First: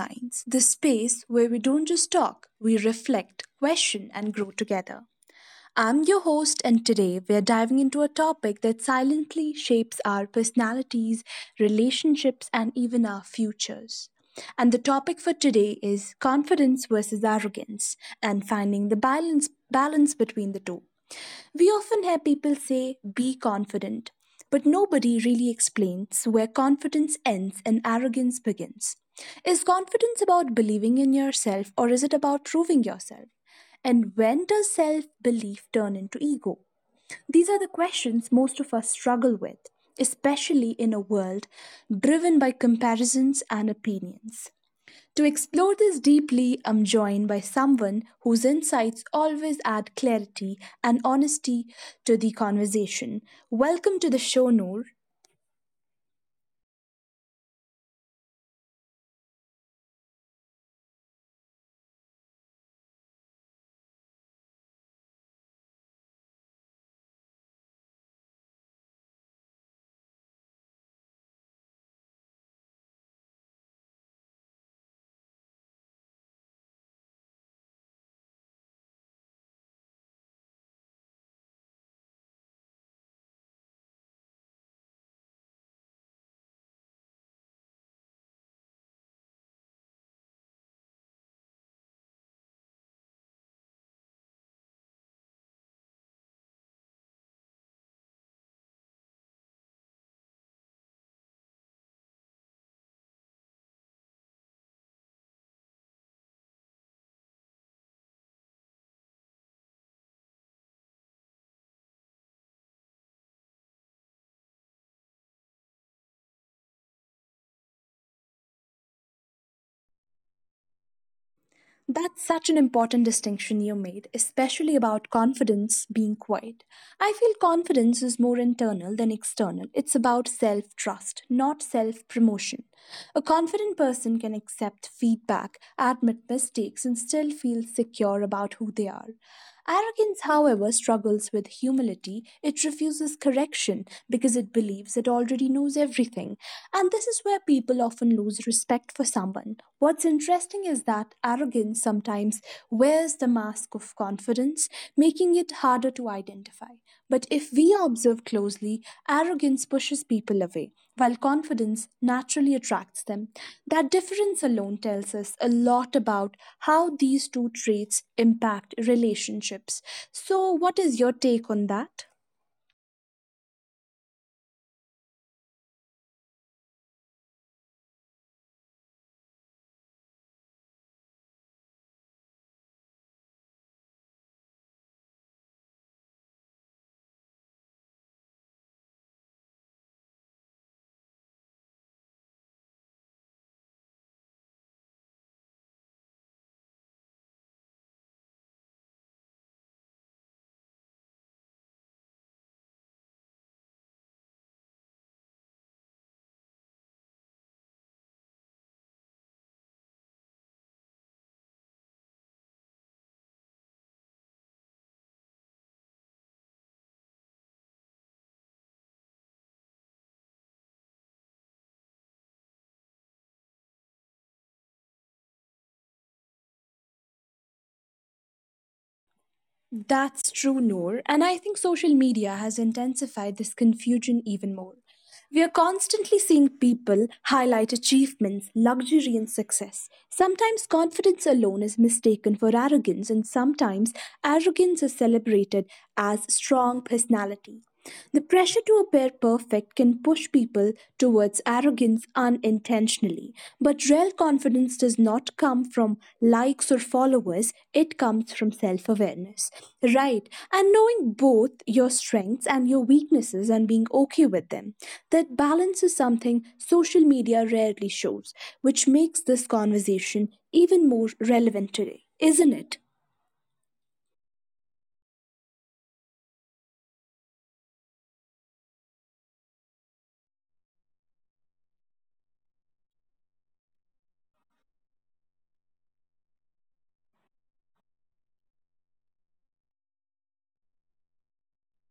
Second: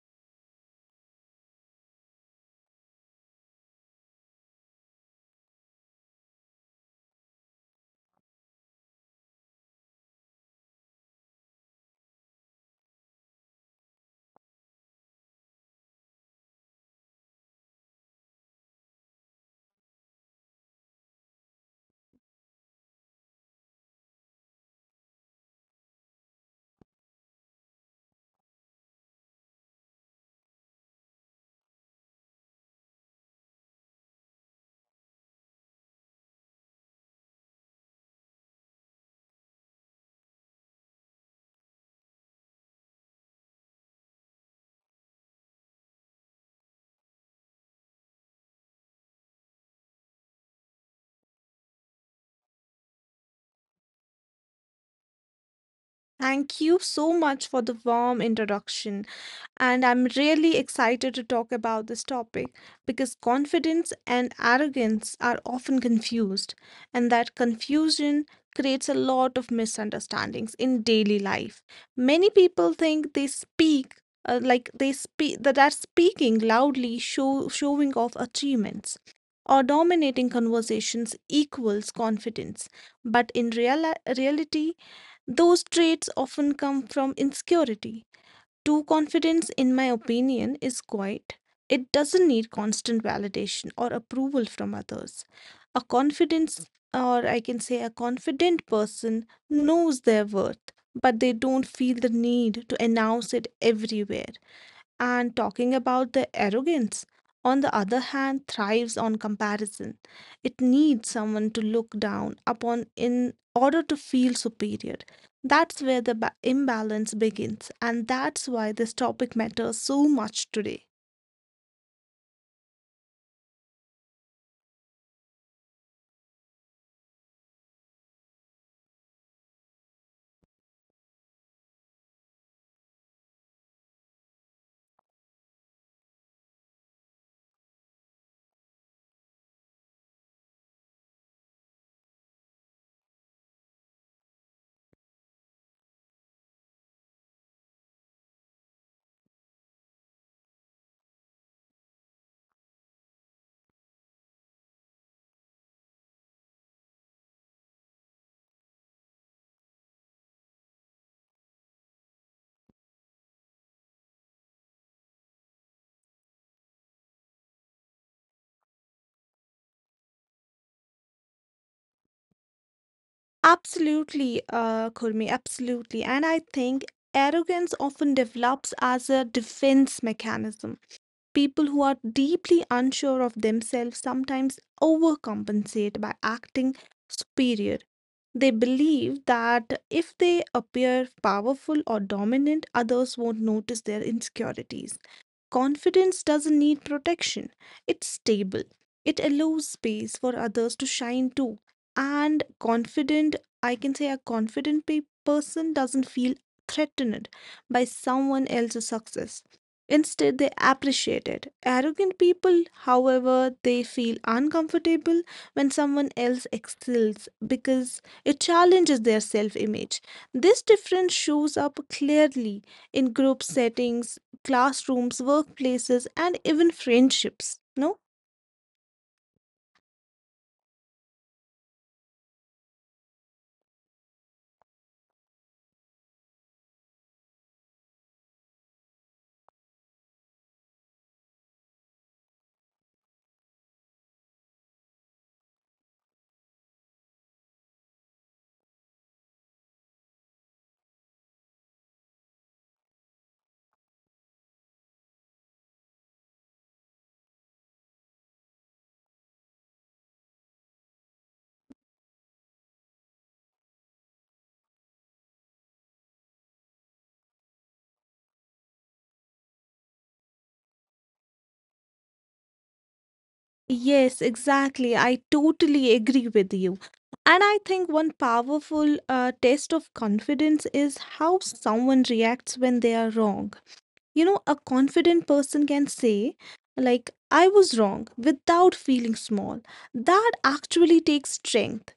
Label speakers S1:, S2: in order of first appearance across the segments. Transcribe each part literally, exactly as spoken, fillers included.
S1: Minds, the space where we don't just talk, we reflect, question, and grow together. I'm your host, and today we're diving into a topic that silently shapes our personalities, relationships, and even our futures. And the topic for today is confidence versus arrogance and finding the balance, balance between the two. We often hear people say, be confident, but nobody really explains where confidence ends and arrogance begins. Is confidence about believing in yourself or is it about proving yourself? And when does self belief turn into ego? These are the questions most of us struggle with, especially in a world driven by comparisons and opinions. To explore this deeply, I'm joined by someone whose insights always add clarity and honesty to the conversation. Welcome to the show, Noor.
S2: Thank you so much for the warm introduction. And I'm really excited to talk about this topic because confidence and arrogance are often confused, and that confusion creates a lot of misunderstandings in daily life. Many people think they speak. Uh, like they speak that are speaking loudly show showing off achievements or dominating conversations equals confidence, but in real reality those traits often come from insecurity. True confidence, in my opinion, is quiet. It doesn't need constant validation or approval from others. A confidence, or I can say a confident person, knows their worth, but they don't feel the need to announce it everywhere. And talking about the arrogance, on the other hand, thrives on comparison. It needs someone to look down upon in order to feel superior. That's where the ba- imbalance begins, and that's why this topic matters so much today.
S1: That's such an important distinction you made, especially about confidence being quiet. I feel confidence is more internal than external. It's about self trust, not self promotion. A confident person can accept feedback, admit mistakes, and still feel secure about who they are. Arrogance, however, struggles with humility. It refuses correction because it believes it already knows everything. And this is where people often lose respect for someone. What's interesting is that arrogance sometimes wears the mask of confidence, making it harder to identify. But if we observe closely, arrogance pushes people away, while confidence naturally attracts them. That difference alone tells us a lot about how these two traits impact relationships. So, what is your take on that?
S2: Absolutely, uh, Kurmi, absolutely. And I think arrogance often develops as a defense mechanism. People who are deeply unsure of themselves sometimes overcompensate by acting superior. They believe that if they appear powerful or dominant, others won't notice their insecurities. Confidence doesn't need protection, it's stable. It allows space for others to shine too. And confident, I can say a confident pe- person doesn't feel threatened by someone else's success. Instead, they appreciate it. Arrogant people, however, they feel uncomfortable when someone else excels because it challenges their self image. This difference shows up clearly in group settings: classrooms, workplaces, and even friendships. No?
S1: That's true, Noor. And I think social media has intensified this confusion even more. We are constantly seeing people highlight achievements, luxury, and success. Sometimes confidence alone is mistaken for arrogance, and sometimes arrogance is celebrated as strong personality. The pressure to appear perfect can push people towards arrogance unintentionally, but real confidence does not come from likes or followers, it comes from self awareness. Right, and knowing both your strengths and your weaknesses and being okay with them. That balance is something social media rarely shows, which makes this conversation even more relevant today, isn't it?
S2: Yes, exactly. I totally agree with you. And I think one powerful uh, test of confidence is how someone reacts when they are wrong. You know, a confident person can say, like, I was wrong without feeling small. That actually takes strength.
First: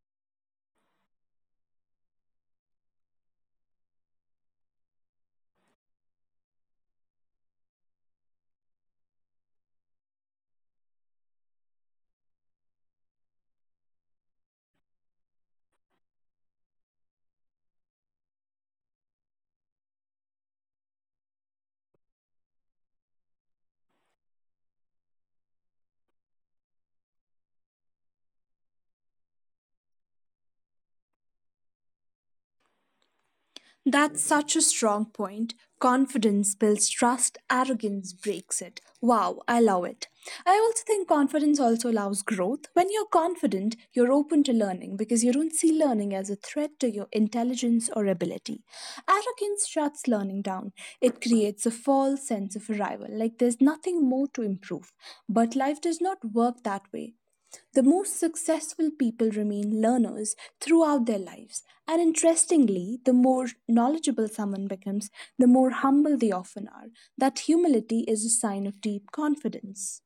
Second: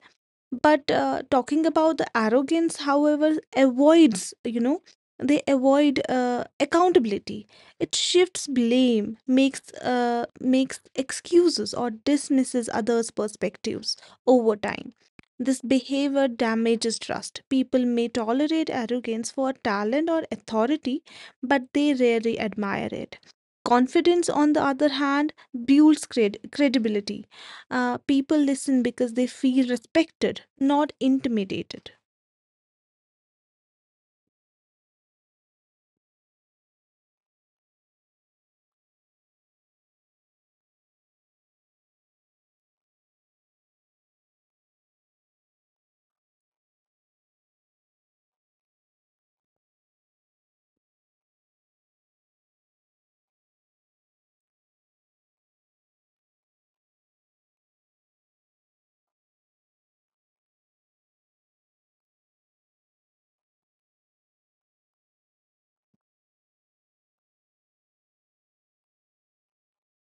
S2: But uh, talking about the arrogance, however, avoids you know they avoid uh, accountability. It shifts blame, makes uh, makes excuses or dismisses others' perspectives. Over time, this behavior damages trust. People may tolerate arrogance for talent or authority, but they rarely admire it. Confidence, on the other hand, builds cred- credibility. Uh, people listen because they feel respected, not intimidated.
S1: That's such a strong point. Confidence builds trust, arrogance breaks it. Wow, I love it. I also think confidence also allows growth. When you're confident, you're open to learning because you don't see learning as a threat to your intelligence or ability. Arrogance shuts learning down. It creates a false sense of arrival, like there's nothing more to improve. But life does not work that way. The most successful people remain learners throughout their lives, and interestingly, the more knowledgeable someone becomes, the more humble they often are. That humility is a sign of deep confidence.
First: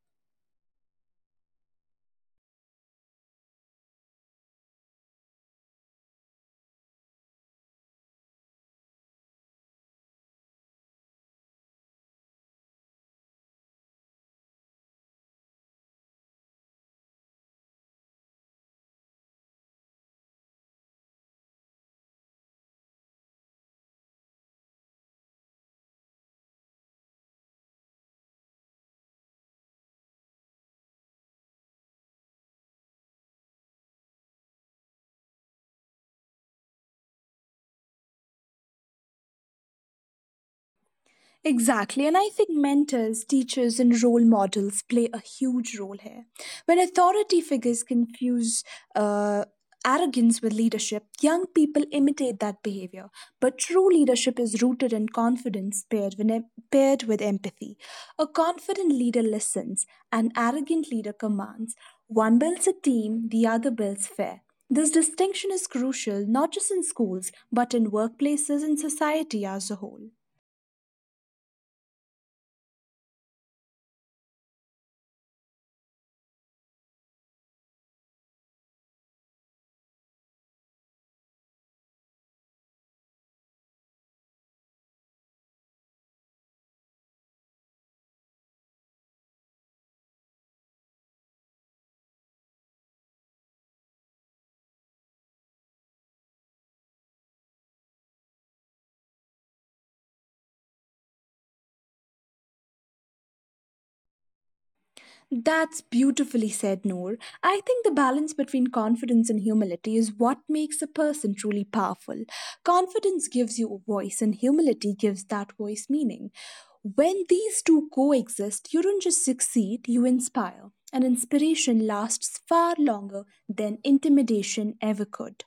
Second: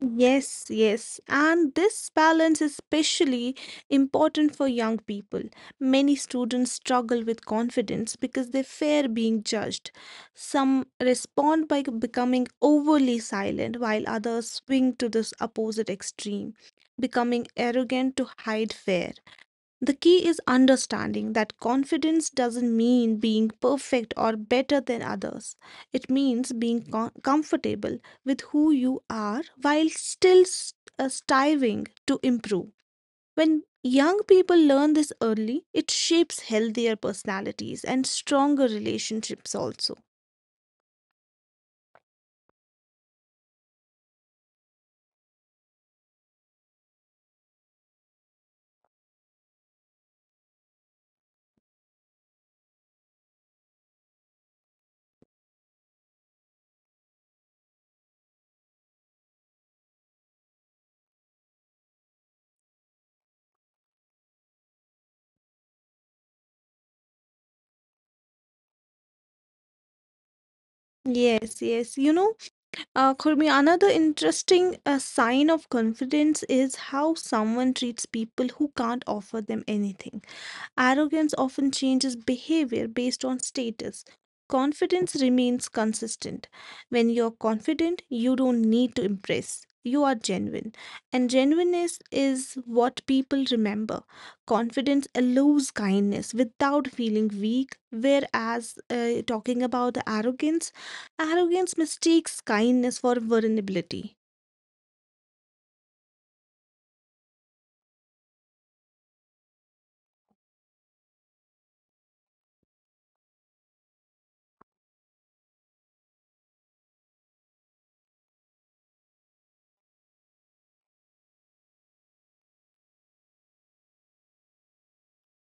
S2: Yes, yes. And this balance is especially important for young people. Many students struggle with confidence because they fear being judged. Some respond by becoming overly silent, while others swing to this opposite extreme, becoming arrogant to hide fear. The key is understanding that confidence doesn't mean being perfect or better than others. It means being co- comfortable with who you are while still s- uh, striving to improve. When young people learn this early, it shapes healthier personalities and stronger relationships also.
S1: Exactly. And I think mentors, teachers, and role models play a huge role here. When authority figures confuse uh, arrogance with leadership, young people imitate that behavior. But true leadership is rooted in confidence paired with, em- paired with empathy. A confident leader listens, an arrogant leader commands. One builds a team, the other builds fair. This distinction is crucial not just in schools, but in workplaces and society as a whole.
S2: Yes, yes. You know, uh, Khurmi, another interesting uh, sign of confidence is how someone treats people who can't offer them anything. Arrogance often changes behavior based on status. Confidence remains consistent. When you're confident, you don't need to impress. You are genuine. And genuineness is what people remember. Confidence allows kindness without feeling weak, whereas uh, talking about arrogance, arrogance mistakes kindness for vulnerability.
S1: That's beautifully said, Noor. I think the balance between confidence and humility is what makes a person truly powerful. Confidence gives you a voice, and humility gives that voice meaning. When these two coexist, you don't just succeed, you inspire. And inspiration lasts far longer than intimidation ever could.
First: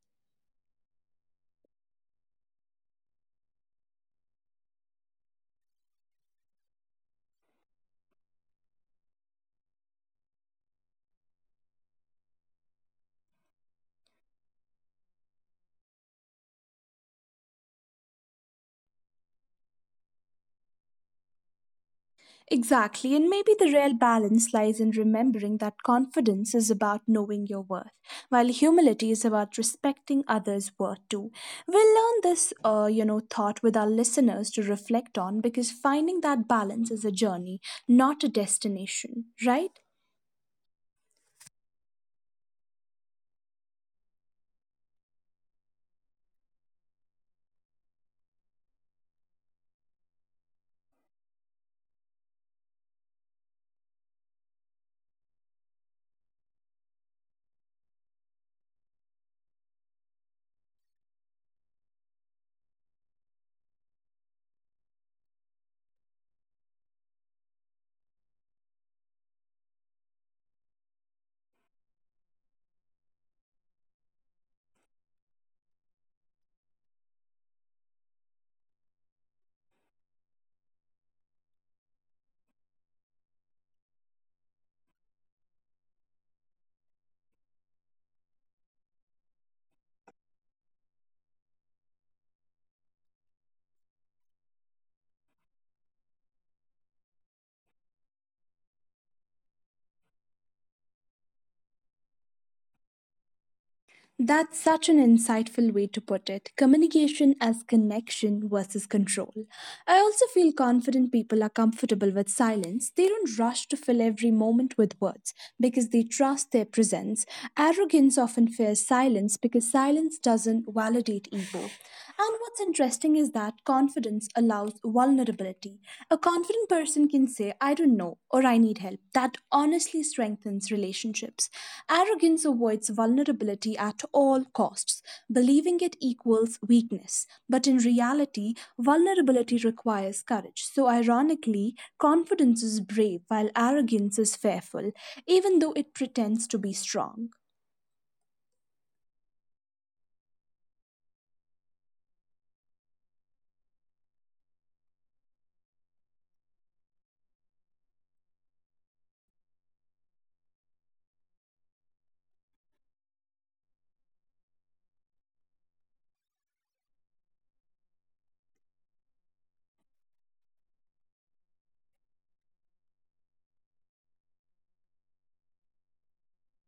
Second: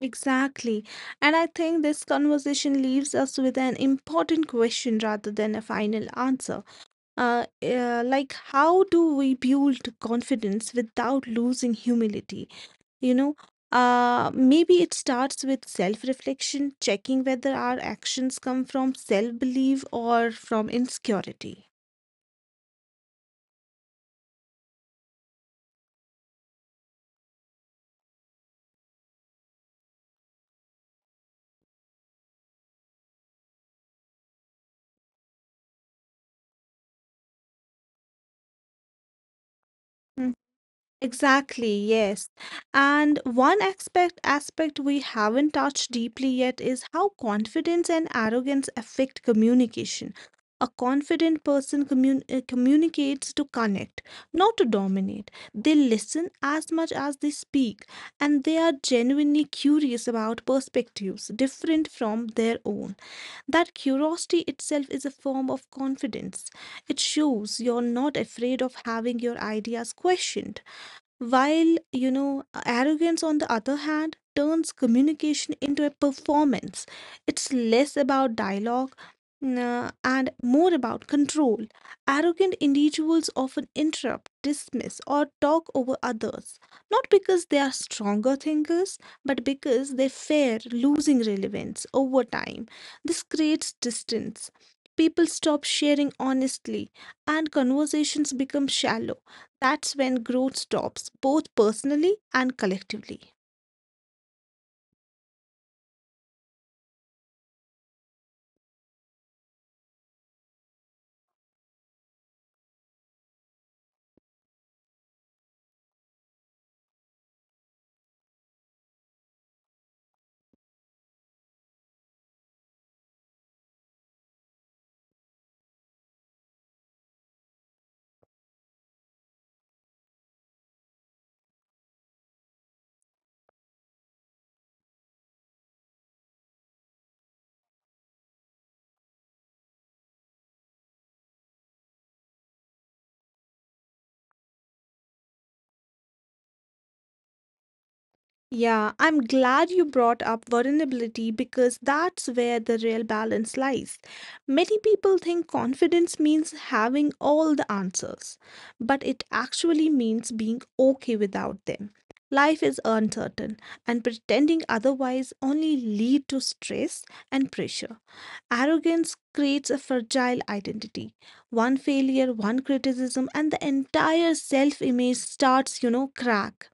S2: Exactly. And I think this conversation leaves us with an important question rather than a final answer. Uh, uh, like, how do we build confidence without losing humility? You know, uh, maybe it starts with self reflection, checking whether our actions come from self belief or from insecurity.
S1: Exactly, and maybe the real balance lies in remembering that confidence is about knowing your worth, while humility is about respecting others' worth too. We'll learn this, uh, you know, thought with our listeners to reflect on because finding that balance is a journey, not a destination, right?
S2: Hmm. Exactly, yes. And one aspect aspect we haven't touched deeply yet is how confidence and arrogance affect communication. A confident person commun- uh, communicates to connect, not to dominate. They listen as much as they speak, and they are genuinely curious about perspectives different from their own. That curiosity itself is a form of confidence. It shows you're not afraid of having your ideas questioned. While, you know, arrogance on the other hand turns communication into a performance. It's less about dialogue uh, and more about control. Arrogant individuals often interrupt, dismiss, or talk over others, not because they are stronger thinkers, but because they fear losing relevance over time. This creates distance. People stop sharing honestly, and conversations become shallow. That's when growth stops, both personally and collectively.
S1: That's such an insightful way to put it. Communication as connection versus control. I also feel confident people are comfortable with silence. They don't rush to fill every moment with words because they trust their presence. Arrogance often fears silence because silence doesn't validate ego. And what's interesting is that confidence allows vulnerability. A confident person can say, I don't know, or I need help. That honestly strengthens relationships. Arrogance avoids vulnerability at all costs. Believing it equals weakness. But in reality, vulnerability requires courage. So, ironically, confidence is brave while arrogance is fearful, even though it pretends to be strong.
S2: Yeah, I'm glad you brought up vulnerability because that's where the real balance lies. Many people think confidence means having all the answers, but it actually means being okay without them. Life is uncertain, and pretending otherwise only lead to stress and pressure. Arrogance creates a fragile identity. One failure, one criticism, and the entire self image starts, you know, crack.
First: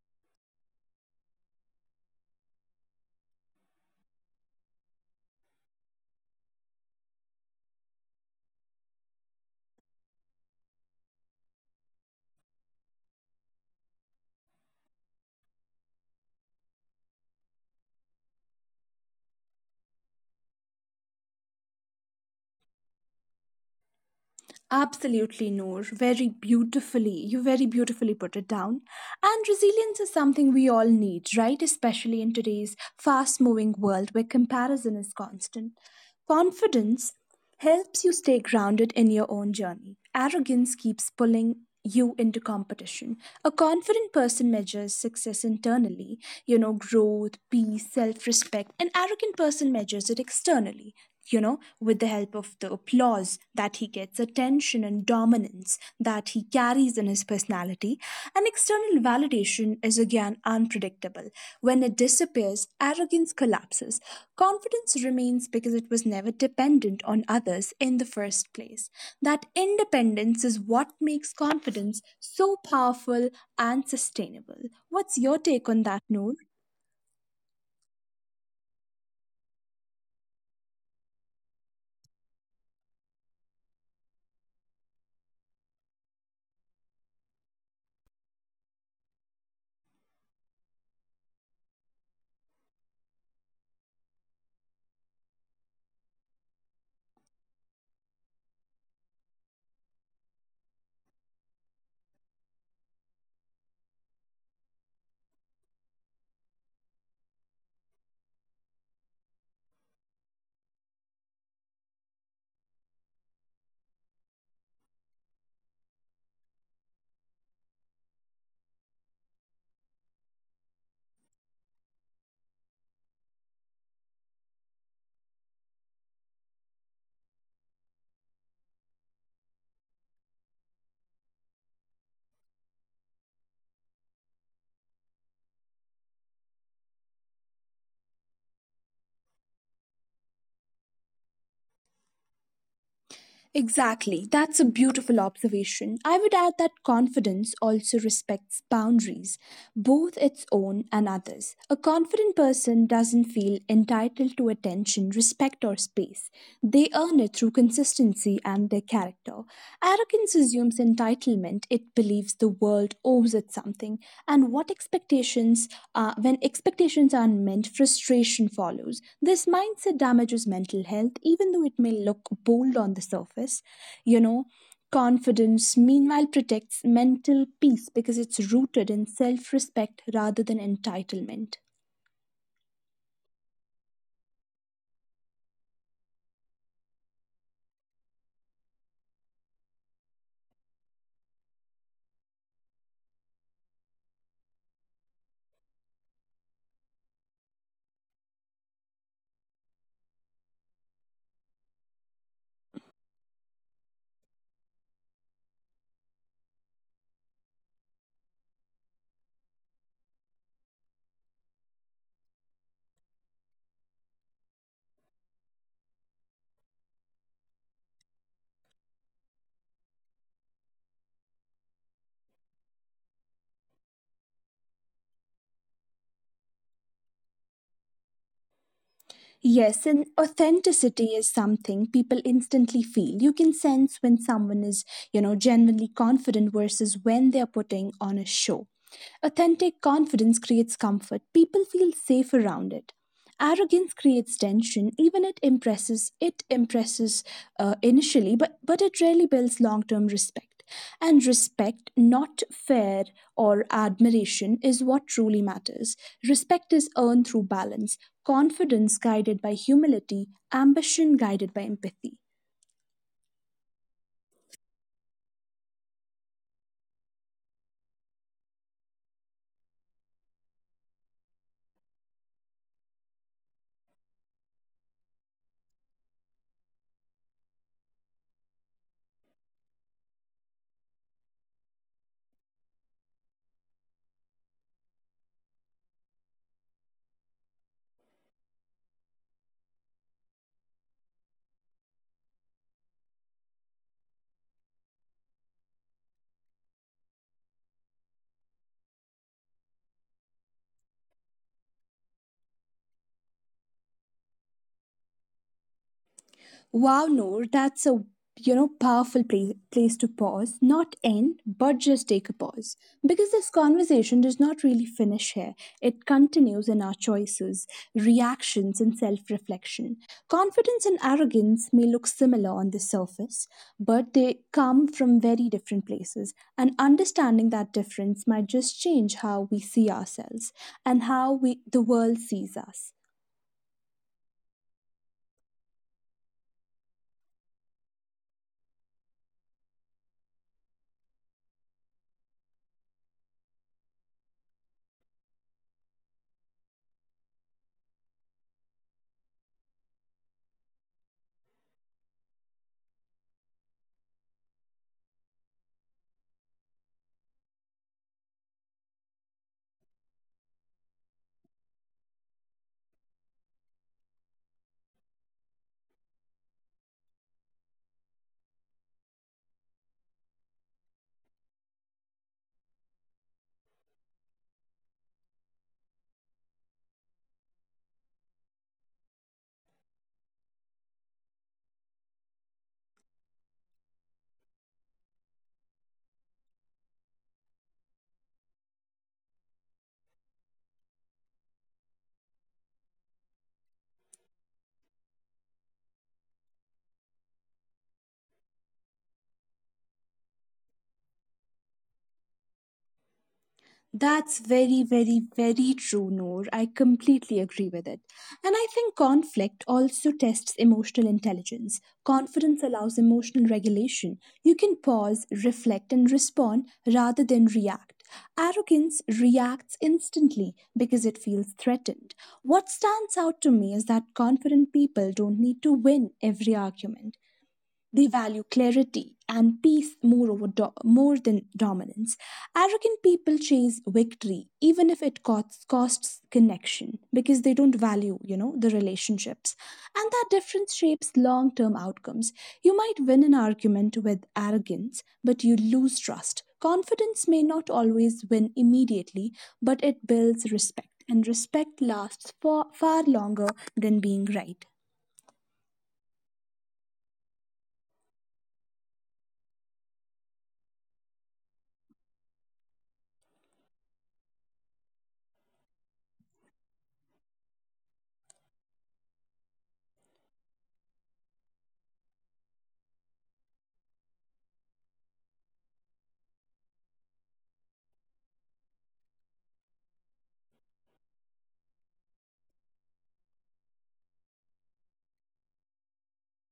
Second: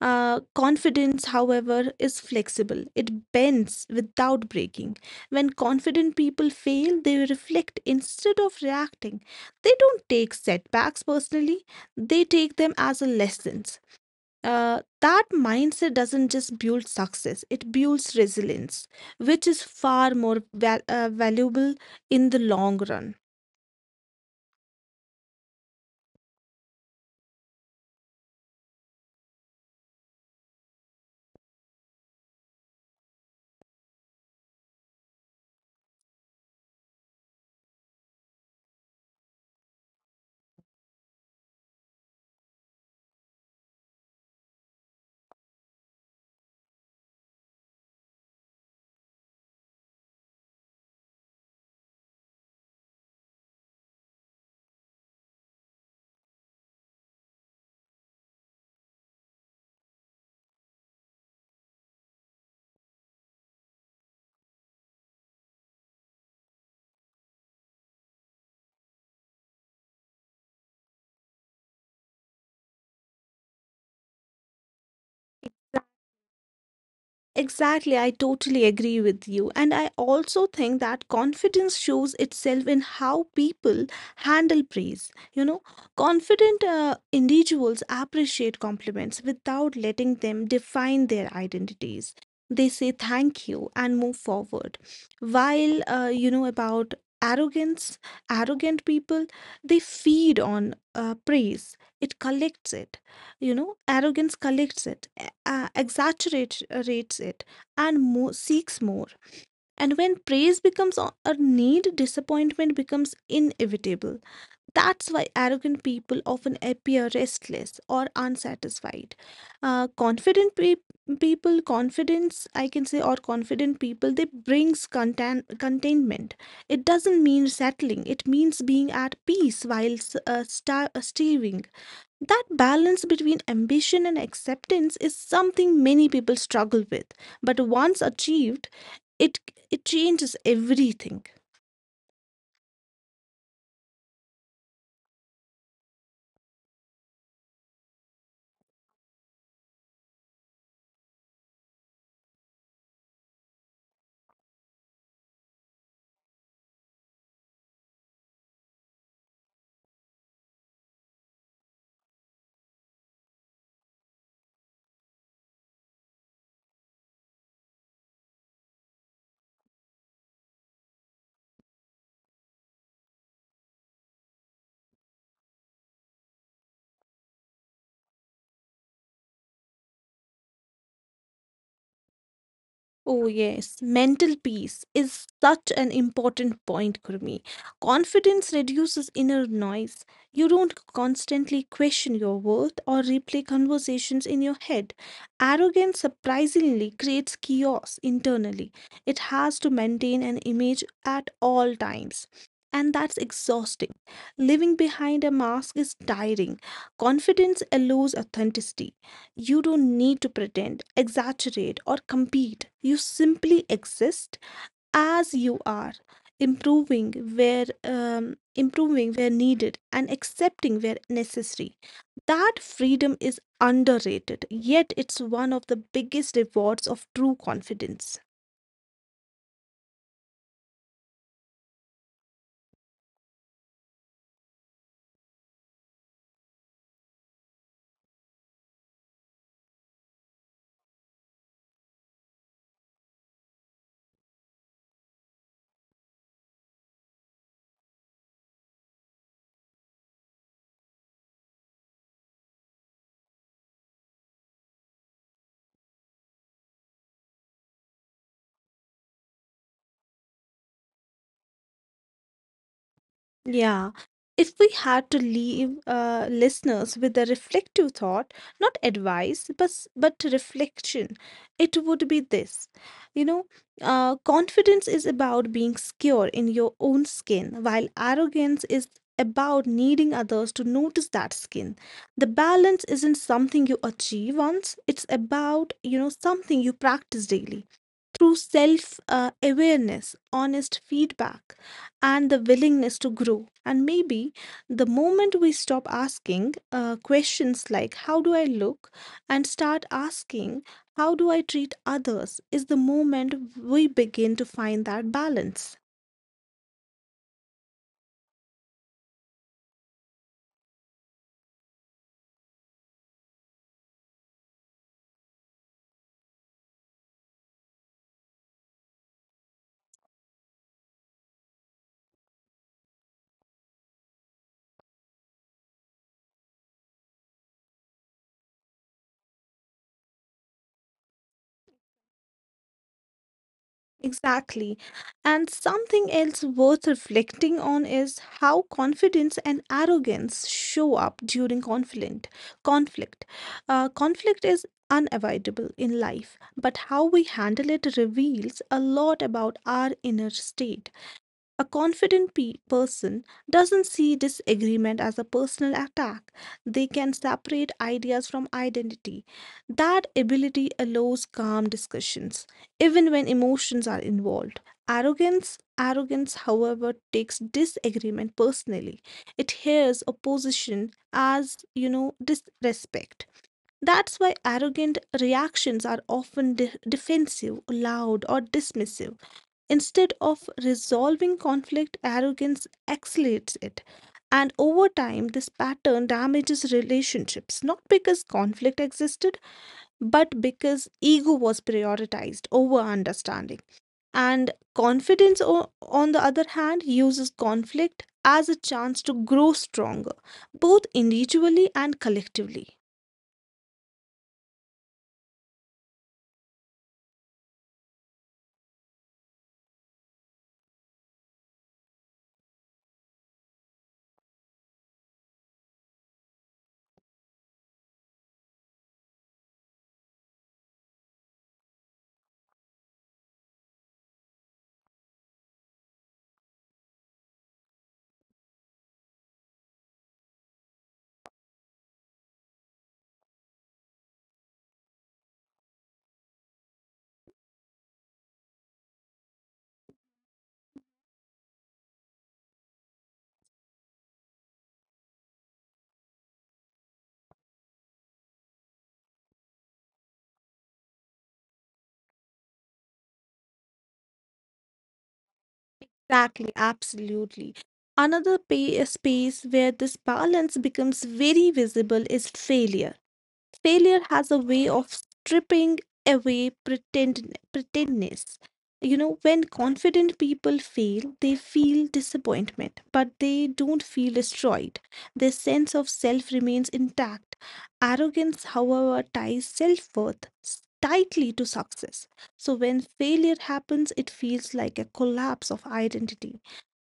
S2: Uh, confidence, however, is flexible, it bends without breaking. When confident people fail, they reflect instead of reacting. They don't take setbacks personally, they take them as a lesson. Uh, that mindset doesn't just build success, it builds resilience, which is far more val- uh, valuable in the long run.
S1: Absolutely, Noor. Very beautifully. You very beautifully put it down. And resilience is something we all need, right? Especially in today's fast moving world where comparison is constant. Confidence helps you stay grounded in your own journey. Arrogance keeps pulling you into competition. A confident person measures success internally, you know, growth, peace, self respect. An arrogant person measures it externally, you know, with the help of the applause that he gets, attention and dominance that he carries in his personality, and external validation is again unpredictable. When it disappears, arrogance collapses. Confidence remains because it was never dependent on others in the first place. That independence is what makes confidence so powerful and sustainable. What's your take on that, Noor?
S2: Exactly, I totally agree with you. And I also think that confidence shows itself in how people handle praise. You know, confident uh, individuals appreciate compliments without letting them define their identities. They say thank you and move forward. While, uh, you know, about arrogance, arrogant people, they feed on uh, praise, it collects it you know, arrogance collects it, e- uh, exaggerates uh, rates it, and more, seeks more. And when praise becomes a a need, disappointment becomes inevitable. That's why arrogant people often appear restless or unsatisfied. Uh, confident pe- people, confidence, I can say, or confident people, they brings contain- containment. It doesn't mean settling. It means being at peace while s- uh, sta- uh, steering that balance between ambition and acceptance is something many people struggle with, but once achieved, it, it changes everything.
S1: Exactly. That's a beautiful observation. I would add that confidence also respects boundaries, both its own and others. A confident person doesn't feel entitled to attention, respect, or space. They earn it through consistency and and their character. Arrogance assumes entitlement, it believes the world owes it something, and what expectations, uh, when expectations aren't met, frustration follows. This mindset damages mental health, even though it may look bold on the surface. You know, confidence meanwhile protects mental peace because it's rooted in self respect rather than entitlement.
S2: Oh, yes. Mental peace is such an important point, Gurmeet. Confidence reduces inner noise. You don't constantly question your worth or replay conversations in your head. Arrogance surprisingly creates chaos internally. It has to maintain an image at all times. And that's exhausting. Living behind a mask is tiring. Confidence allows authenticity. You don't need to pretend, exaggerate, or compete. You simply exist as you are, improving where um, improving where needed and accepting where necessary. That freedom is underrated, yet it's one of the biggest rewards of true confidence.
S1: Yes, and authenticity is something people instantly feel. You can sense when someone is, you know, genuinely confident versus when they're putting on a show. Authentic confidence creates comfort. People feel safe around it. Arrogance creates tension, even it impresses it impresses uh, initially, but but it rarely builds long term respect. And respect, not fear or admiration, is what truly matters. Respect is earned through balance, confidence guided by humility, ambition guided by empathy.
S2: Yeah. If we had to leave uh, listeners with a reflective thought, not advice, but s- but reflection, it would be this. You know, uh, confidence is about being secure in your own skin, while arrogance is about needing others to notice that skin. The balance isn't something you achieve once; it's about you know something you practice daily through self uh, awareness, honest feedback, and the willingness to grow. And maybe the moment we stop asking uh, questions like, How do I look? And start asking, How do I treat others? Is the moment we begin to find that balance.
S1: Wow, Noor, that's a, you know, powerful pla- place to pause, not end, but just take a pause because this conversation does not really finish here. It continues in our choices, reactions, and self-reflection. Confidence and arrogance may look similar on the surface, but they come from very different places, and understanding that difference might just change how we see ourselves and how we the world sees us.
S2: Exactly. And something else worth reflecting on is how confidence and arrogance show up during conflict. Conflict. Uh, conflict is unavoidable in life, but how we handle it reveals a lot about our inner state. A confident pe- person doesn't see disagreement as a personal attack. They can separate ideas from identity. That ability allows calm discussions, even when emotions are involved. Arrogance, arrogance, however, takes disagreement personally. It hears opposition as, you know, disrespect. That's why arrogant reactions are often de- defensive, loud, or dismissive. Instead of resolving conflict, arrogance accelerates it. And over time, this pattern damages relationships, not because conflict existed, but because ego was prioritized over understanding. And confidence, o- on the other hand, uses conflict as a chance to grow stronger, both individually and collectively.
S1: That's very, very, very true, Noor. I completely agree with it. And I think conflict also tests emotional intelligence. Confidence allows emotional regulation. You can pause, reflect, and respond rather than react. Arrogance reacts instantly because it feels threatened. What stands out to me is that confident people don't need to win every argument. They value clarity and peace more, over do- more than dominance. Arrogant people chase victory, even if it costs, costs connection, because they don't value, you know, the relationships. And that difference shapes long-term outcomes. You might win an argument with arrogance, but you lose trust. Confidence may not always win immediately, but it builds respect, and respect lasts for far longer than being right.
S2: Exactly, absolutely. Another pay, space where this balance becomes very visible is failure. Failure has a way of stripping away pretend, pretendness. You know, when confident people fail, they feel disappointment, but they don't feel destroyed. Their sense of self remains intact. Arrogance, however, ties self worth tightly to success. So when failure happens, it feels like a collapse of identity.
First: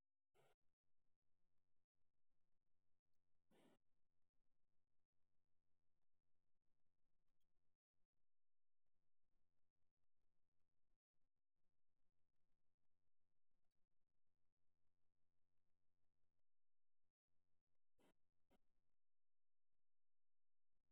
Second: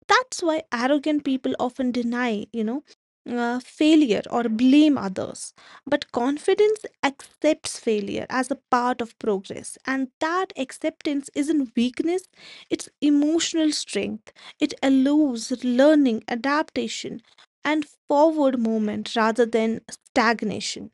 S2: That's why arrogant people often deny, you know, uh, failure or blame others. But confidence accepts failure as a part of progress. And that acceptance isn't weakness, it's emotional strength. It allows learning, adaptation, and forward movement rather than stagnation.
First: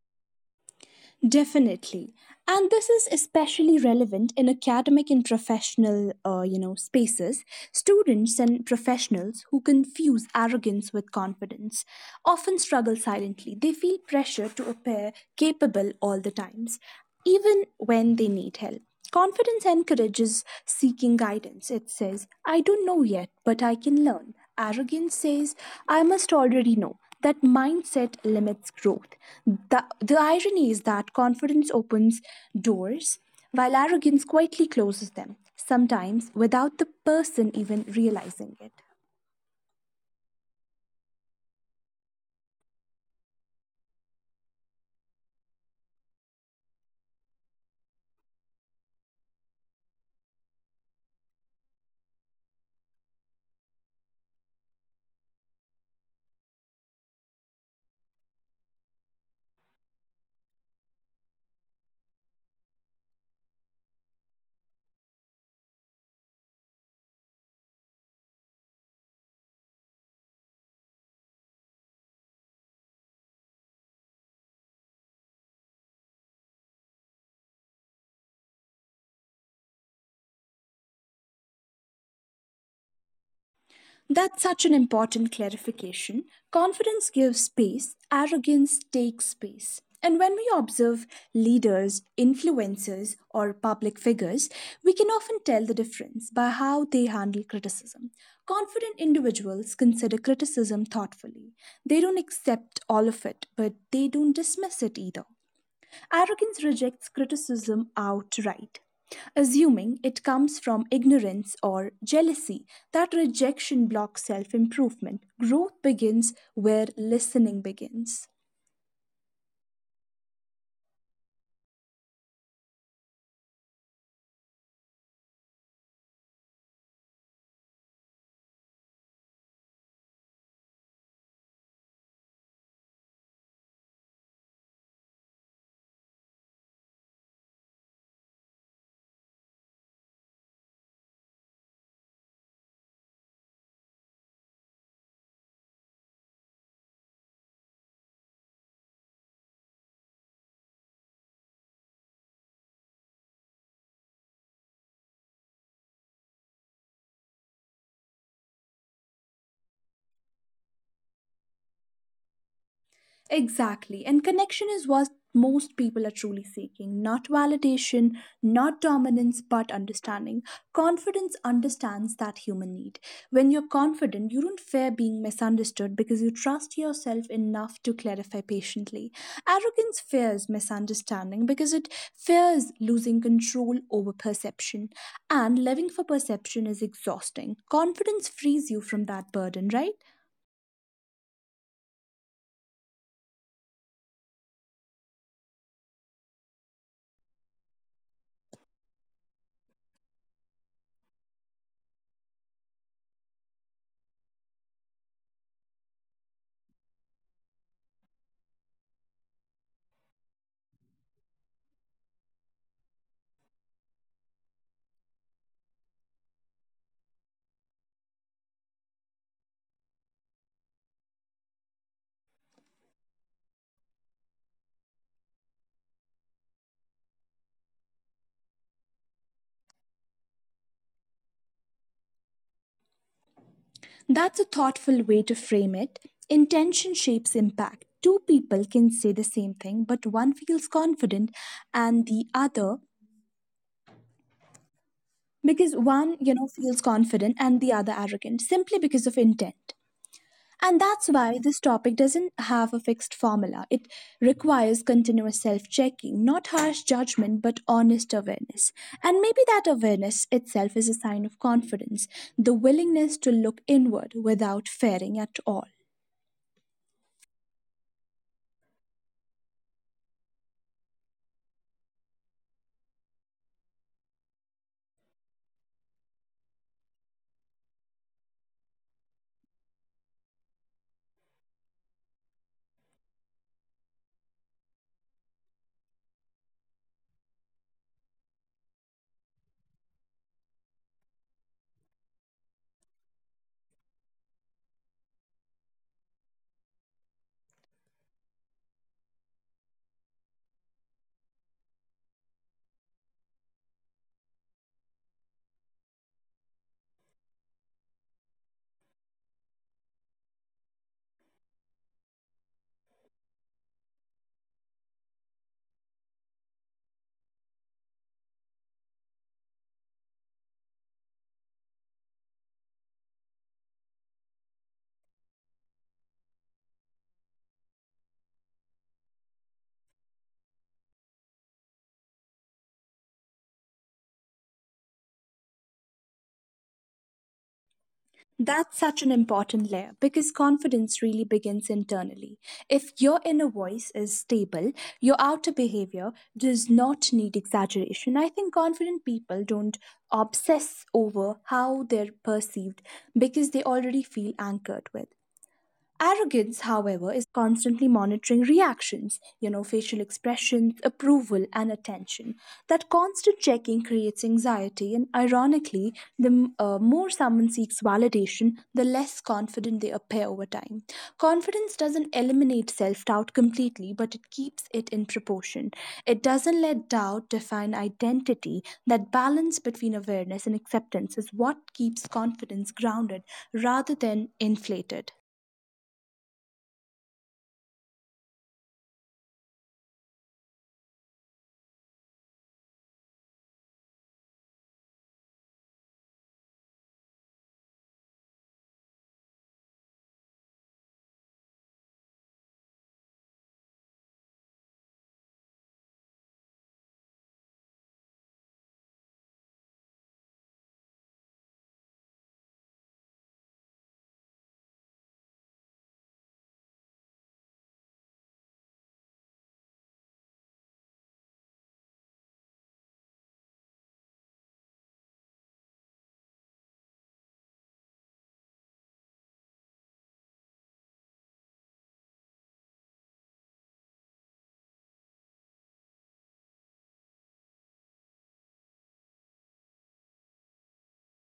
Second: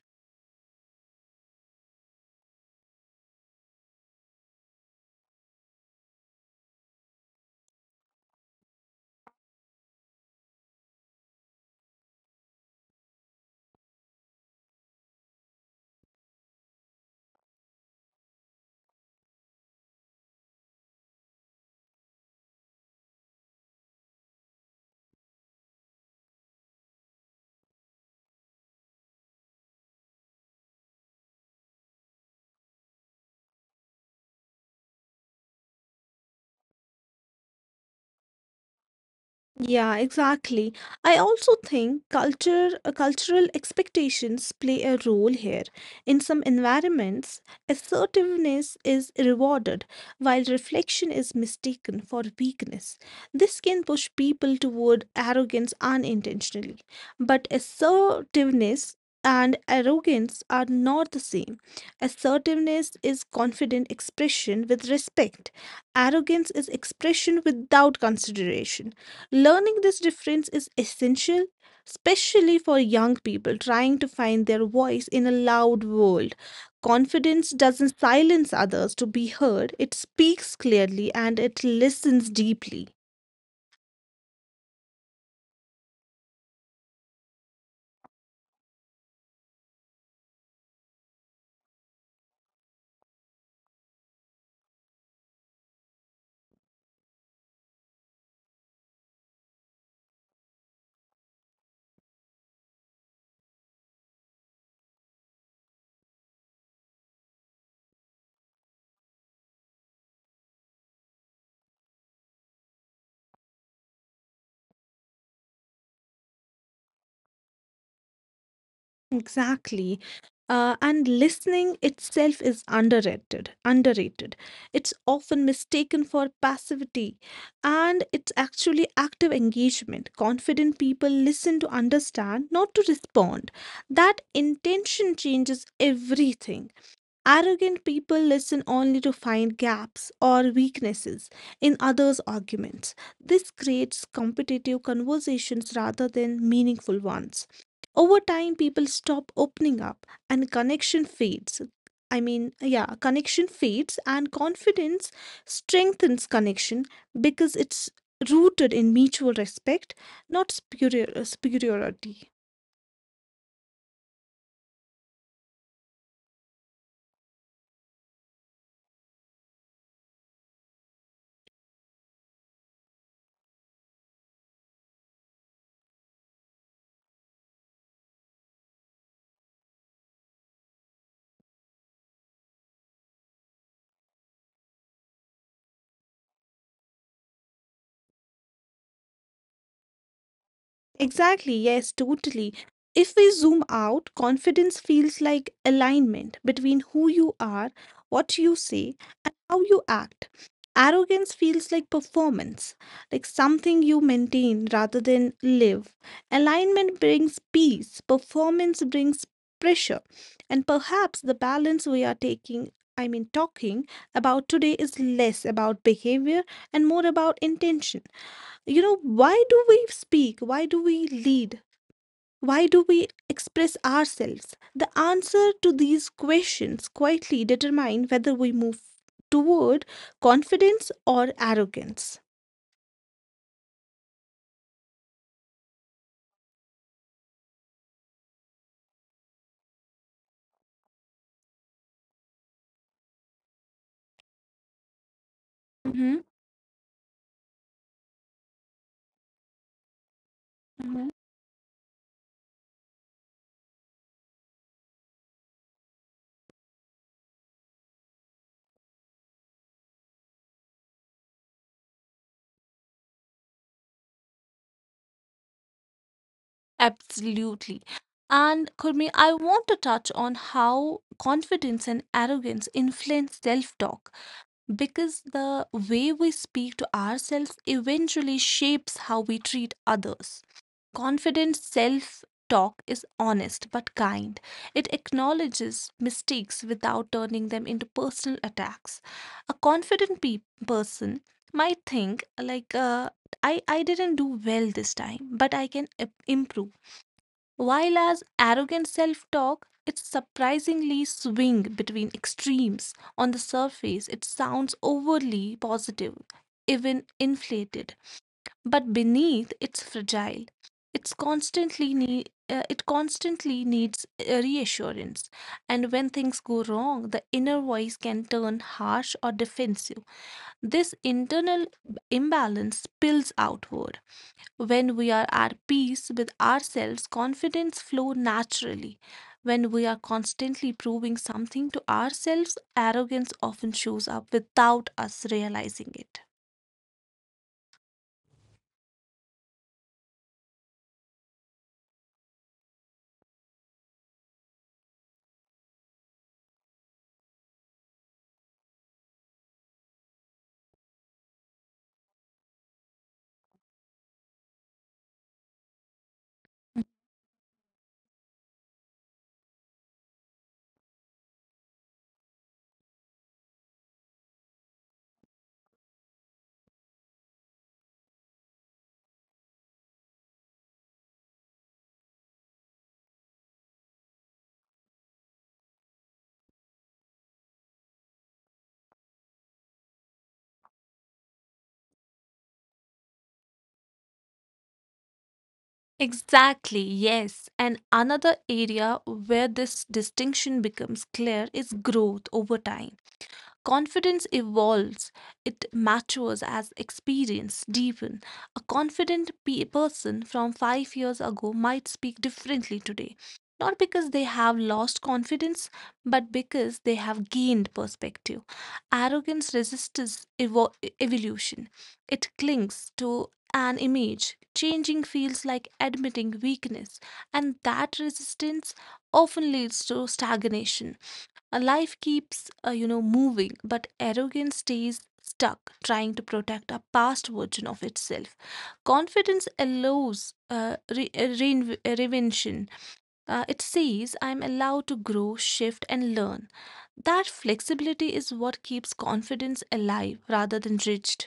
S1: Definitely. And this is especially relevant in academic and professional, uh, you know, spaces. Students and professionals who confuse arrogance with confidence often struggle silently. They feel pressure to appear capable all the times, even when they need help. Confidence encourages seeking guidance. It says, I don't know yet, but I can learn. Arrogance says, I must already know. That mindset limits growth. The, the irony is that confidence opens doors while arrogance quietly closes them, sometimes without the person even realizing it.
S2: Yeah, exactly. I also think culture, uh, cultural expectations play a role here. In some environments, assertiveness is rewarded, while reflection is mistaken for weakness. This can push people toward arrogance unintentionally. But assertiveness and arrogance are not the same. Assertiveness is confident expression with respect. Arrogance is expression without consideration. Learning this difference is essential, especially for young people trying to find their voice in a loud world. Confidence doesn't silence others to be heard, it speaks clearly and it listens deeply.
S1: That's such an important clarification. Confidence gives space, arrogance takes space. And when we observe leaders, influencers, or public figures, we can often tell the difference by how they handle criticism. Confident individuals consider criticism thoughtfully. They don't accept all of it, but they don't dismiss it either. Arrogance rejects criticism outright, assuming it comes from ignorance or jealousy. That rejection blocks self improvement. Growth begins where listening begins.
S2: Exactly. Uh, and listening itself is underrated. Underrated. It's often mistaken for passivity, and it's actually active engagement. Confident people listen to understand, not to respond. That intention changes everything. Arrogant people listen only to find gaps or weaknesses in others' arguments. This creates competitive conversations rather than meaningful ones. Over time, people stop opening up and connection fades. I mean, yeah, connection fades and confidence strengthens connection because it's rooted in mutual respect, not superior- superiority.
S1: Exactly. And connection is what most people are truly seeking, not validation, not dominance, but understanding. Confidence understands that human need. When you're confident, you don't fear being misunderstood because you trust yourself enough to clarify patiently. Arrogance fears misunderstanding because it fears losing control over perception. And living for perception is exhausting. Confidence frees you from that burden, right?
S2: Exactly, yes, totally. If we zoom out, confidence feels like alignment between who you are, what you say, and how you act. Arrogance feels like performance, like something you maintain rather than live. Alignment brings peace, performance brings pressure. And perhaps the balance we are taking, I mean, talking about today is less about behavior and more about intention. You know why do we speak? Why do we lead? Why do we express ourselves? The answer to these questions quietly determine whether we move toward confidence or arrogance.
S1: That's a thoughtful way to frame it. Intention shapes impact. Two people can say the same thing, but one feels confident and the other, because one,
S2: Mm-hmm.
S1: you know, feels confident and the other arrogant simply because of intent. And
S2: Mm-hmm.
S1: that's why this topic doesn't have a fixed formula. It requires continuous self-checking, not harsh judgment, but honest awareness. And maybe that awareness itself is a sign of confidence, the willingness to look inward without fearing at all.
S2: Absolutely. And Kurmi, I want to touch on how confidence and arrogance influence self talk because the way we speak to ourselves eventually shapes how we treat others. Confident self talk is honest but kind. It acknowledges mistakes without turning them into personal attacks. A confident pe- person might think, like, uh, I, I didn't do well this time, but I can i- improve. While as arrogant self talk, it surprisingly swing between extremes. On the surface, it sounds overly positive, even inflated, but beneath it's fragile, it's constantly need uh, it constantly needs uh, reassurance. And when things go wrong, the inner voice can turn harsh or defensive. This internal imbalance spills outward. When we are at peace with ourselves, confidence flows naturally. When we are constantly proving something to ourselves, arrogance often shows up without us realizing it.
S1: That's such an important layer because confidence really begins internally. If your inner voice is stable, your outer behavior does not need exaggeration. I think confident people don't obsess over how they're perceived because they already feel anchored with. Arrogance, however, is constantly monitoring reactions, you know, facial expressions, approval, and attention. That constant checking creates anxiety, and ironically, the uh, more someone seeks validation, the less confident they appear over time. Confidence doesn't eliminate self doubt completely, but it keeps it in proportion. It doesn't let doubt define identity. That balance between awareness and acceptance is what keeps confidence grounded rather than inflated.
S2: Exactly, yes. And another area where this distinction becomes clear is growth over time. Confidence evolves, it matures as experience deepens. A confident pe- person from five years ago might speak differently today, not because they have lost confidence, but because they have gained perspective. Arrogance resists evo- evolution, it clings to an image. Changing feels like admitting weakness, and that resistance often leads to stagnation. A life keeps, uh, you know, moving, but arrogance stays stuck trying to protect a past version of itself. Confidence allows uh, re- uh, reinv- uh, reinvention. Uh, it says, I'm allowed to grow, shift, and learn. That flexibility is what keeps confidence alive rather than rigid.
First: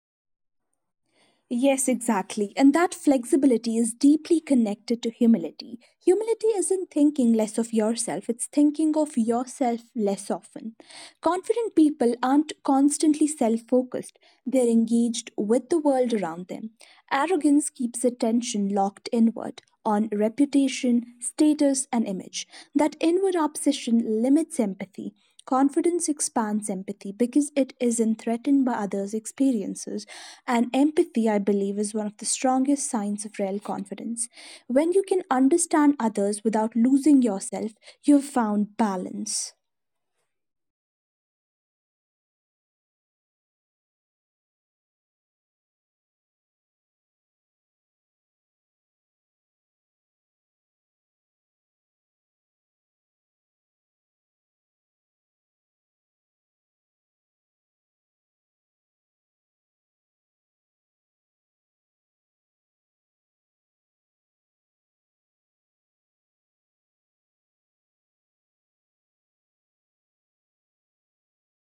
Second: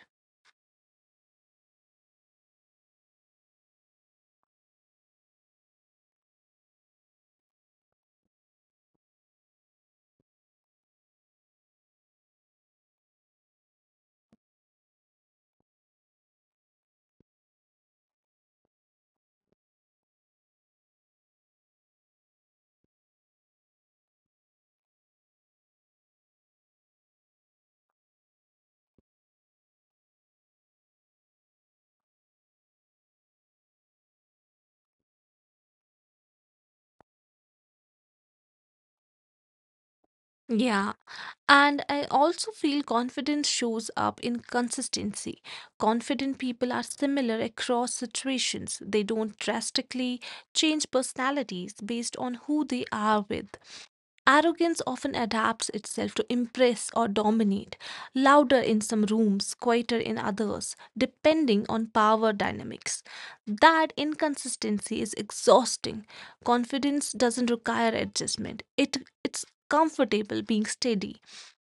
S1: Yes, exactly. And that flexibility is deeply connected to humility. Humility isn't thinking less of yourself, it's thinking of yourself less often. Confident people aren't constantly self focused, they're engaged with the world around them. Arrogance keeps attention locked inward on reputation, status, and image. That inward obsession limits empathy. Confidence expands empathy because it isn't threatened by others' experiences, and empathy, I believe, is one of the strongest signs of real confidence. When you can understand others without losing yourself, you've found balance.
S2: Yeah, and I also feel confidence shows up in consistency. Confident people are similar across situations. They don't drastically change personalities based on who they are with. Arrogance often adapts itself to impress or dominate, louder in some rooms, quieter in others, depending on power dynamics. That inconsistency is exhausting. Confidence doesn't require adjustment, it, it's comfortable being steady.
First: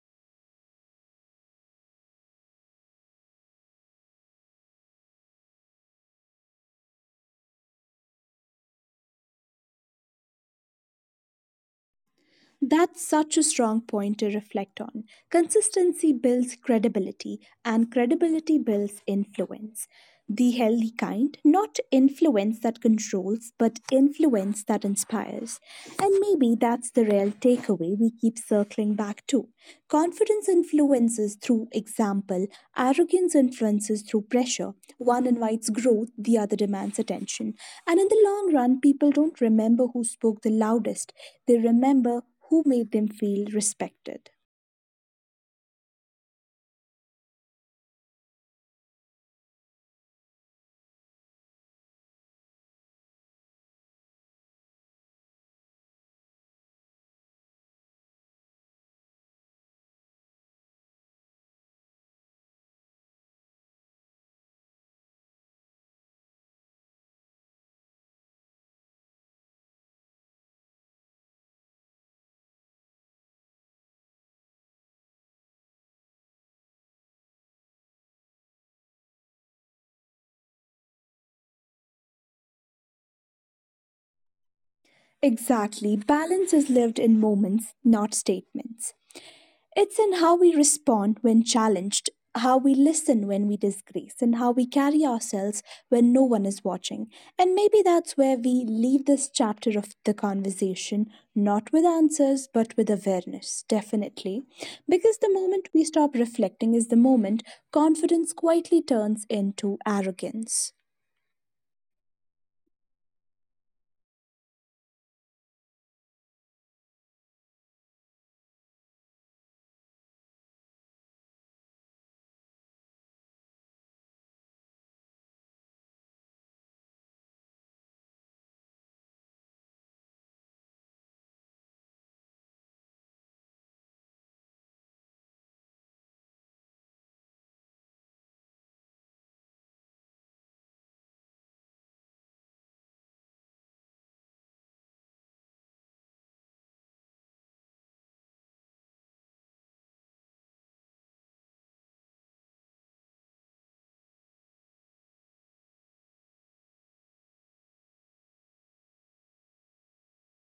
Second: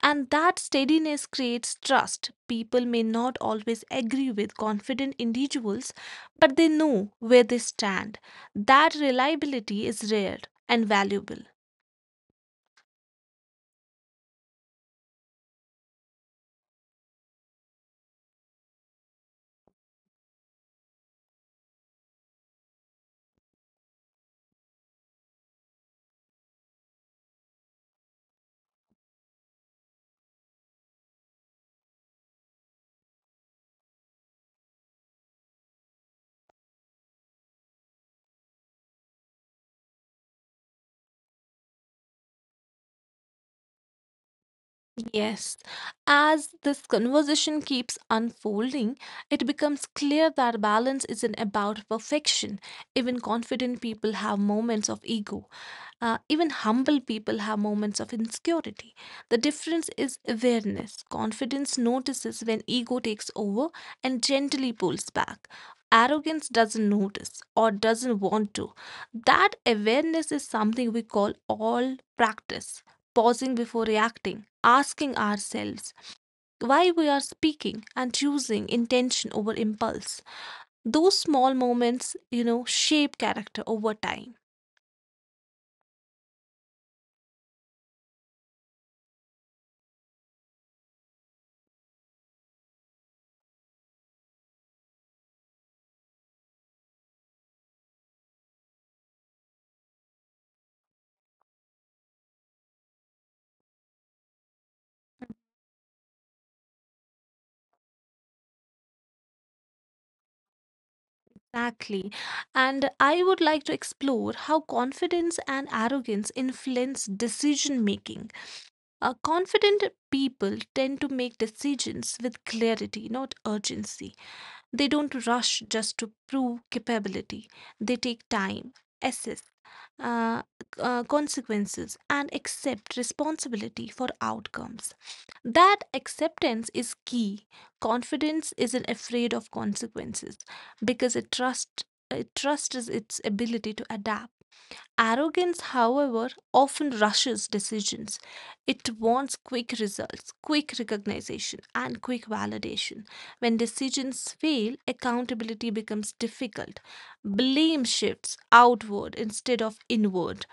S2: And that steadiness creates trust. People may not always agree with confident individuals, but they know where they stand. That reliability is rare and valuable.
S1: That's such a strong point to reflect on. Consistency builds credibility, and credibility builds influence. The healthy kind, not influence that controls, but influence that inspires. And maybe that's the real takeaway we keep circling back to. Confidence influences through example, arrogance influences through pressure. One invites growth, the other demands attention. And in the long run, people don't remember who spoke the loudest, they remember who made them feel respected.
S2: Yes. As this conversation keeps unfolding, it becomes clear that balance isn't about perfection. Even confident people have moments of ego. Uh, even humble people have moments of insecurity. The difference is awareness. Confidence notices when ego takes over and gently pulls back. Arrogance doesn't notice or doesn't want to. That awareness is something we call all practice, pausing before reacting, asking ourselves why we are speaking, and choosing intention over impulse. Those small moments, you know, shape character over time.
S1: Exactly, balance is lived in moments, not statements. It's in how we respond when challenged, how we listen when we disgrace, and how we carry ourselves when no one is watching. And maybe that's where we leave this chapter of the conversation, not with answers, but with awareness, definitely. Because the moment we stop reflecting is the moment confidence quietly turns into arrogance.
S2: Exactly. And I would like to explore how confidence and arrogance influence decision making. Uh, confident people tend to make decisions with clarity, not urgency. They don't rush just to prove capability, they take time, assess uh, uh, consequences and accept responsibility for outcomes. That acceptance is key. Confidence isn't afraid of consequences because it trusts it trusts its ability to adapt. Arrogance, however, often rushes decisions. It wants quick results, quick recognition, and quick validation. When decisions fail, accountability becomes difficult. Blame shifts outward instead of inward.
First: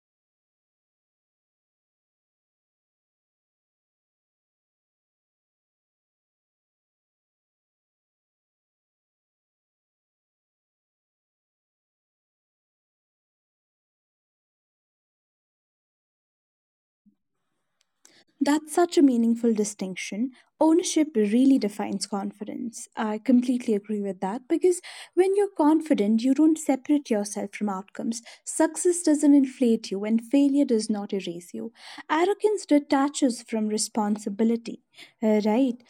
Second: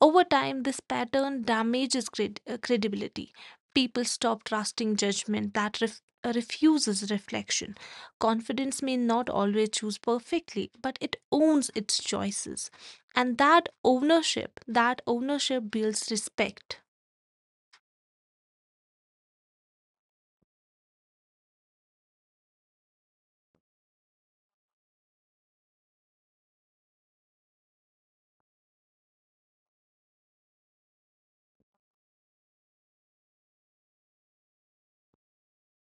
S2: Over time, this pattern damages cred- uh, credibility. People stop trusting judgment that ref- uh, refuses reflection. Confidence may not always choose perfectly, but it owns its choices. And that ownership, that ownership builds respect.
S1: That's such a meaningful distinction. Ownership really defines confidence. I completely agree with that because when you're confident, you don't separate yourself from outcomes. Success doesn't inflate you, and failure does not erase you. Arrogance detaches from responsibility. Uh, right?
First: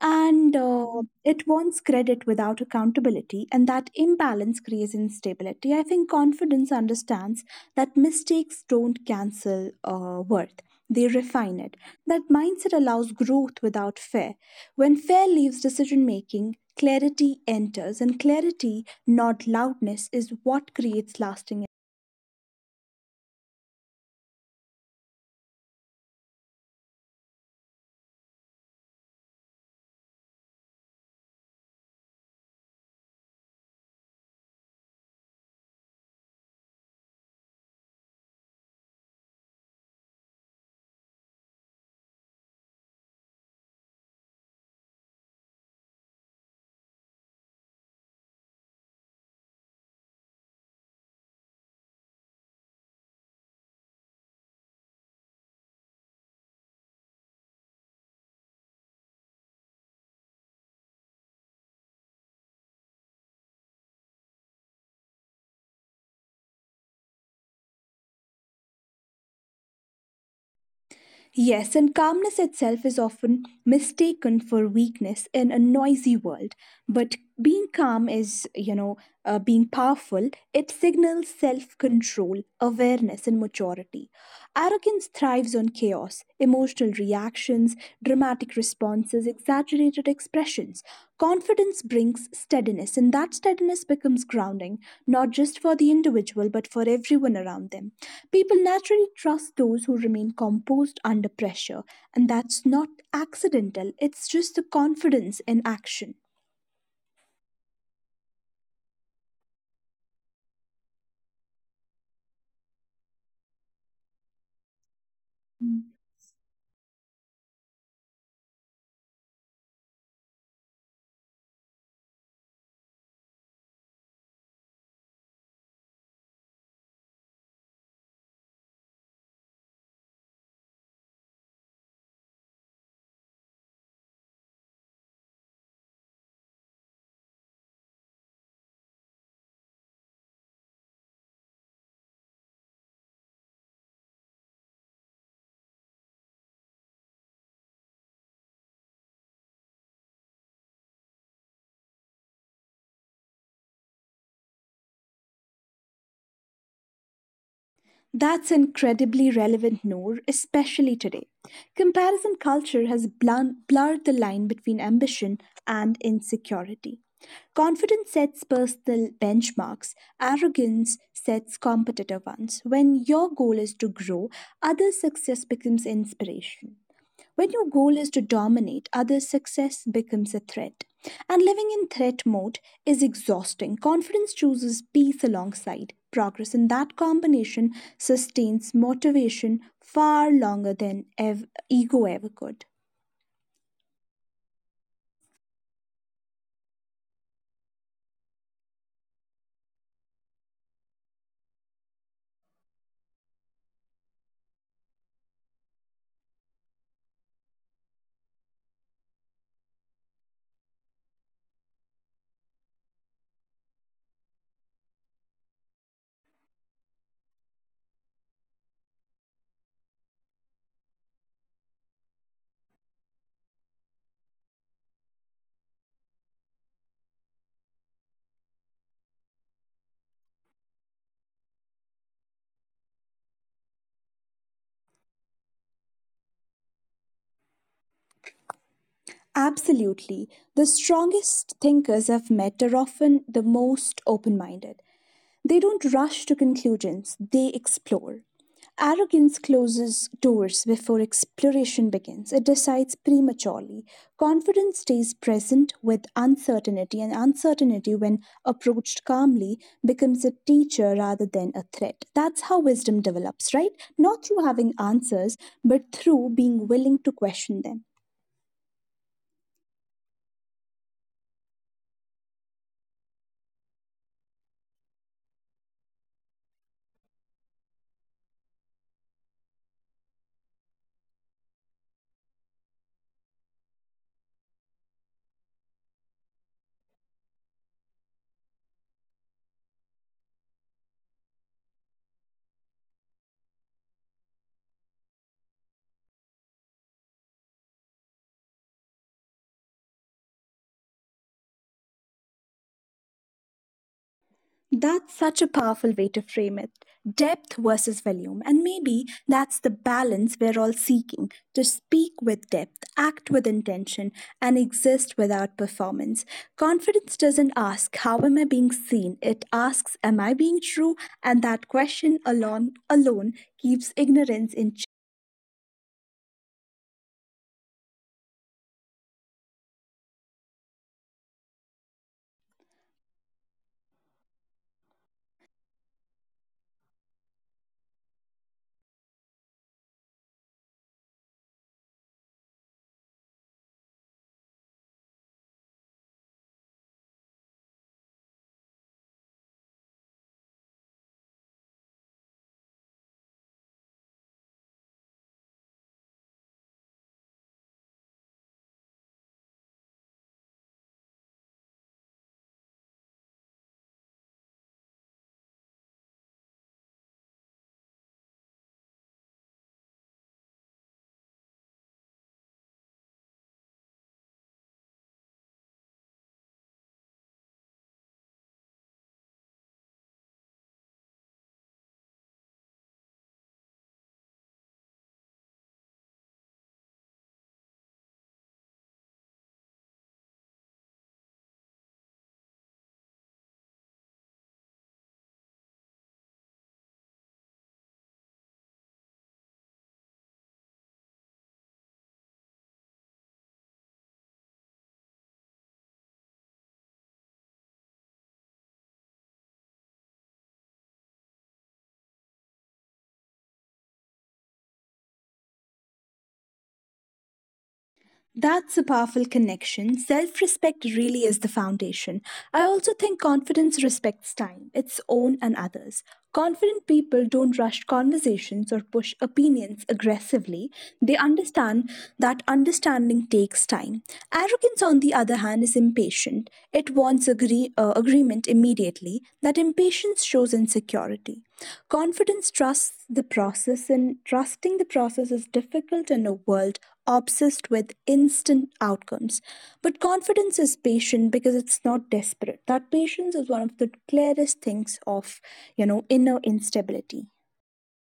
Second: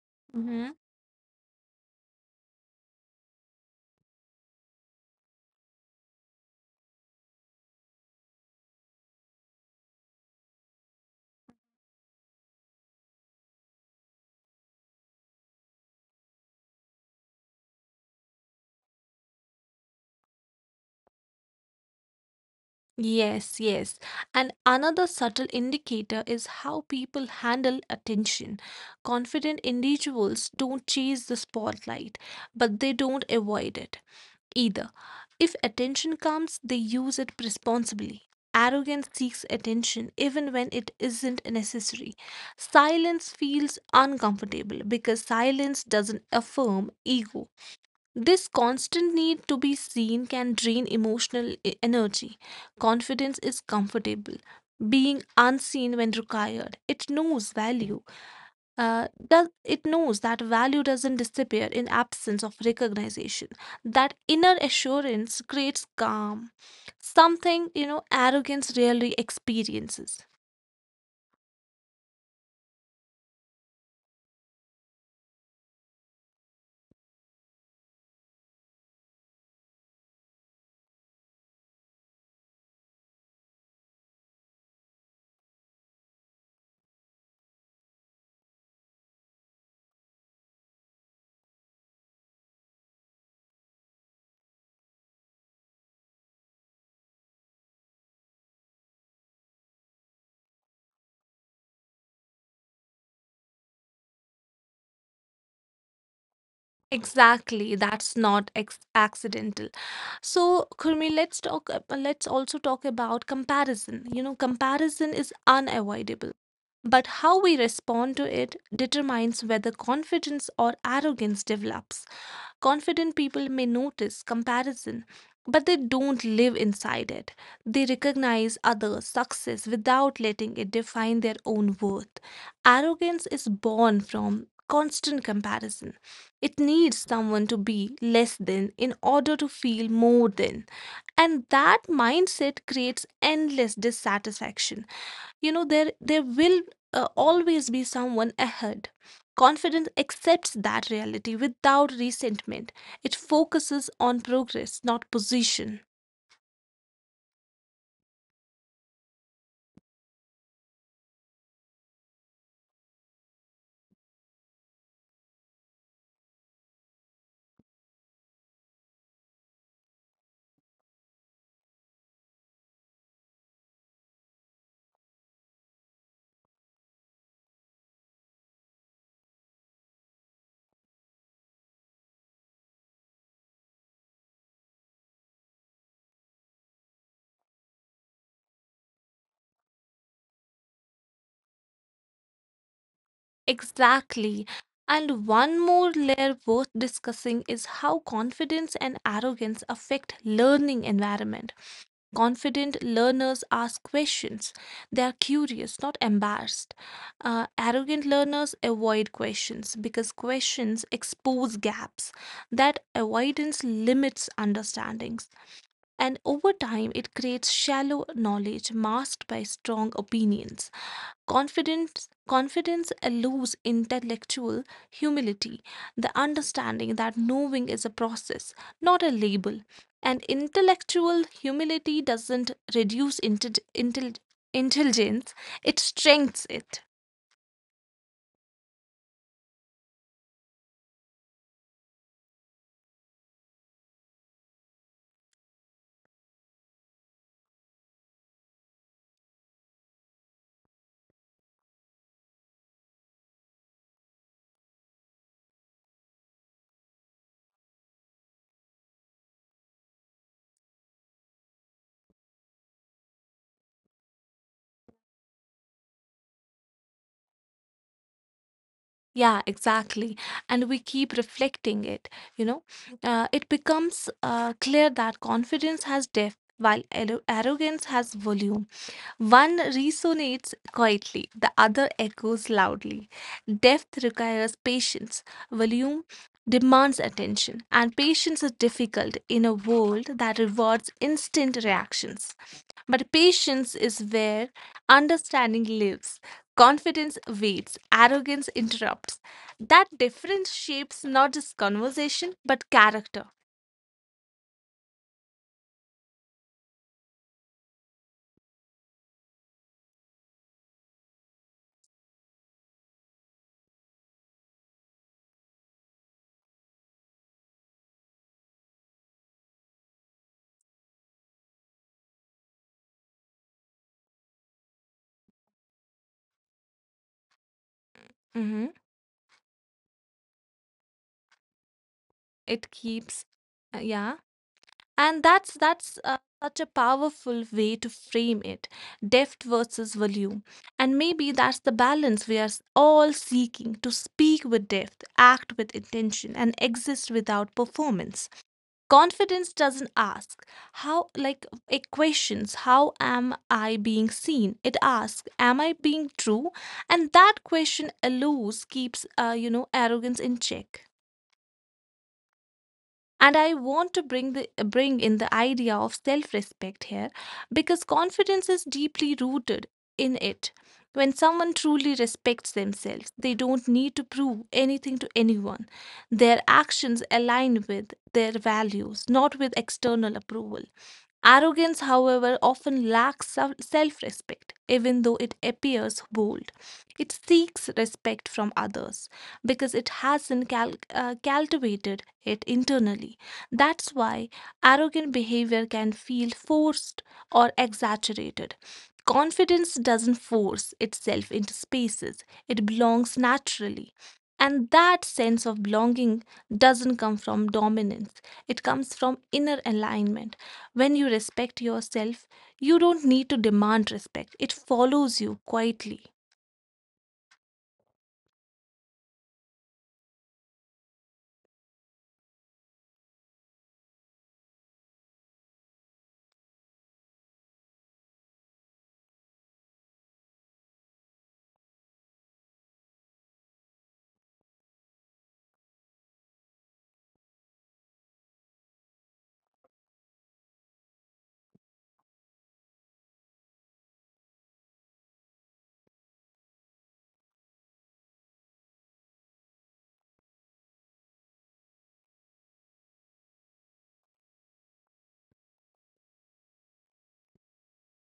S1: And
S2: Mhm.
S1: uh, it wants credit without accountability, and that imbalance creates instability. I think confidence understands that mistakes don't cancel uh, worth, they refine it. That mindset allows growth without fear. When fear leaves decision making, clarity enters, and clarity, not loudness, is what creates lasting.
S2: Yes, yes. And another subtle indicator is how people handle attention. Confident individuals don't chase the spotlight, but they don't avoid it either. If attention comes, they use it responsibly. Arrogance seeks attention even when it isn't necessary. Silence feels uncomfortable because silence doesn't affirm ego. This constant need to be seen can drain emotional e- energy. Confidence is comfortable being unseen when required, it knows value uh, does it knows that value doesn't disappear in absence of recognition. That inner assurance creates calm, something you know arrogance rarely experiences.
S1: Yes, and calmness itself is often mistaken for weakness in a noisy world. But being calm is, you know, uh, being powerful. It signals self control, awareness, and maturity. Arrogance thrives on chaos, emotional reactions, dramatic responses, exaggerated expressions. Confidence brings steadiness, and that steadiness becomes grounding, not just for the individual, but for everyone around them. People naturally trust those who remain composed under pressure, and that's not accidental, it's just the confidence in action.
S2: Exactly, that's not ex- accidental. So Kurmi, let's talk ab- let's also talk about comparison. You know comparison is unavoidable, but how we respond to it determines whether confidence or arrogance develops. Confident people may notice comparison, but they don't live inside it. They recognize others' success without letting it define their own worth. Arrogance is born from constant comparison. It needs someone to be less than in order to feel more than. And that mindset creates endless dissatisfaction. you know there there will uh, always be someone ahead. Confidence accepts that reality without resentment. It focuses on progress, not position.
S1: That's incredibly relevant, Noor, especially today. Comparison culture has blun- blurred the line between ambition and insecurity. Confidence sets personal benchmarks, arrogance sets competitive ones. When your goal is to grow, other success becomes inspiration. When your goal is to dominate others, success becomes a threat. And living in threat mode is exhausting. Confidence chooses peace alongside progress, and that combination sustains motivation far longer than ev- ego ever could.
S2: Exactly. And one more layer worth discussing is how confidence and arrogance affect learning environment. Confident learners ask questions. They are curious, not embarrassed. Uh, arrogant learners avoid questions because questions expose gaps. That avoidance limits understandings. And over time, it creates shallow knowledge masked by strong opinions. Confidence, confidence eludes intellectual humility, the understanding that knowing is a process, not a label. And intellectual humility doesn't reduce intel- intel- intelligence, it strengthens it.
S1: Absolutely. The strongest thinkers I've met are often the most open minded. They don't rush to conclusions, they explore. Arrogance closes doors before exploration begins. It decides prematurely. Confidence stays present with uncertainty, and uncertainty, when approached calmly, becomes a teacher rather than a threat. That's how wisdom develops, right? Not through having answers, but through being willing to question them.
S2: Yeah, exactly. And we keep reflecting it, you know. Uh, it becomes uh, clear that confidence has depth, while arro- arrogance has volume. One resonates quietly, the other echoes loudly. Depth requires patience, volume demands attention, and patience is difficult in a world that rewards instant reactions. But patience is where understanding lives. Confidence waits, arrogance interrupts. That difference shapes not just conversation but character.
S1: That's such a powerful way to frame it: depth versus volume. And maybe that's the balance we're all seeking, to speak with depth, act with intention, and exist without performance. Confidence doesn't ask, "How am I being seen?" It asks, "Am I being true?" And that question alone, alone keeps ignorance in.
S2: Mhm. It keeps, uh, yeah. And that's that's uh, such a powerful way to frame it, depth versus volume. And maybe that's the balance we are s- all seeking to speak with depth, act with intention, and exist without performance. Confidence doesn't ask how, like, it questions, how am I being seen? It asks, am I being true? And that question alone keeps uh, you know arrogance in check. And I want to bring the bring in the idea of self respect here because confidence is deeply rooted in it. When someone truly respects themselves, they don't need to prove anything to anyone. Their actions align with their values, not with external approval. Arrogance, however, often lacks self respect, even though it appears bold. It seeks respect from others because it hasn't cal- uh, cultivated it internally. That's why arrogant behavior can feel forced or exaggerated. Confidence doesn't force itself into spaces, it belongs naturally. And that sense of belonging doesn't come from dominance, it comes from inner alignment. When you respect yourself, you don't need to demand respect, it follows you quietly.
S1: That's a powerful connection. Self respect really is the foundation. I also think confidence respects time, its own and others. Confident people don't rush conversations or push opinions aggressively. They understand that understanding takes time. Arrogance, on the other hand, is impatient. It wants agree, uh, agreement immediately. That impatience shows insecurity. Confidence trusts the process, and trusting the process is difficult in a world obsessed with instant outcomes. But confidence is patient because it's not desperate. That patience is one of the clearest things of, you know, inner instability.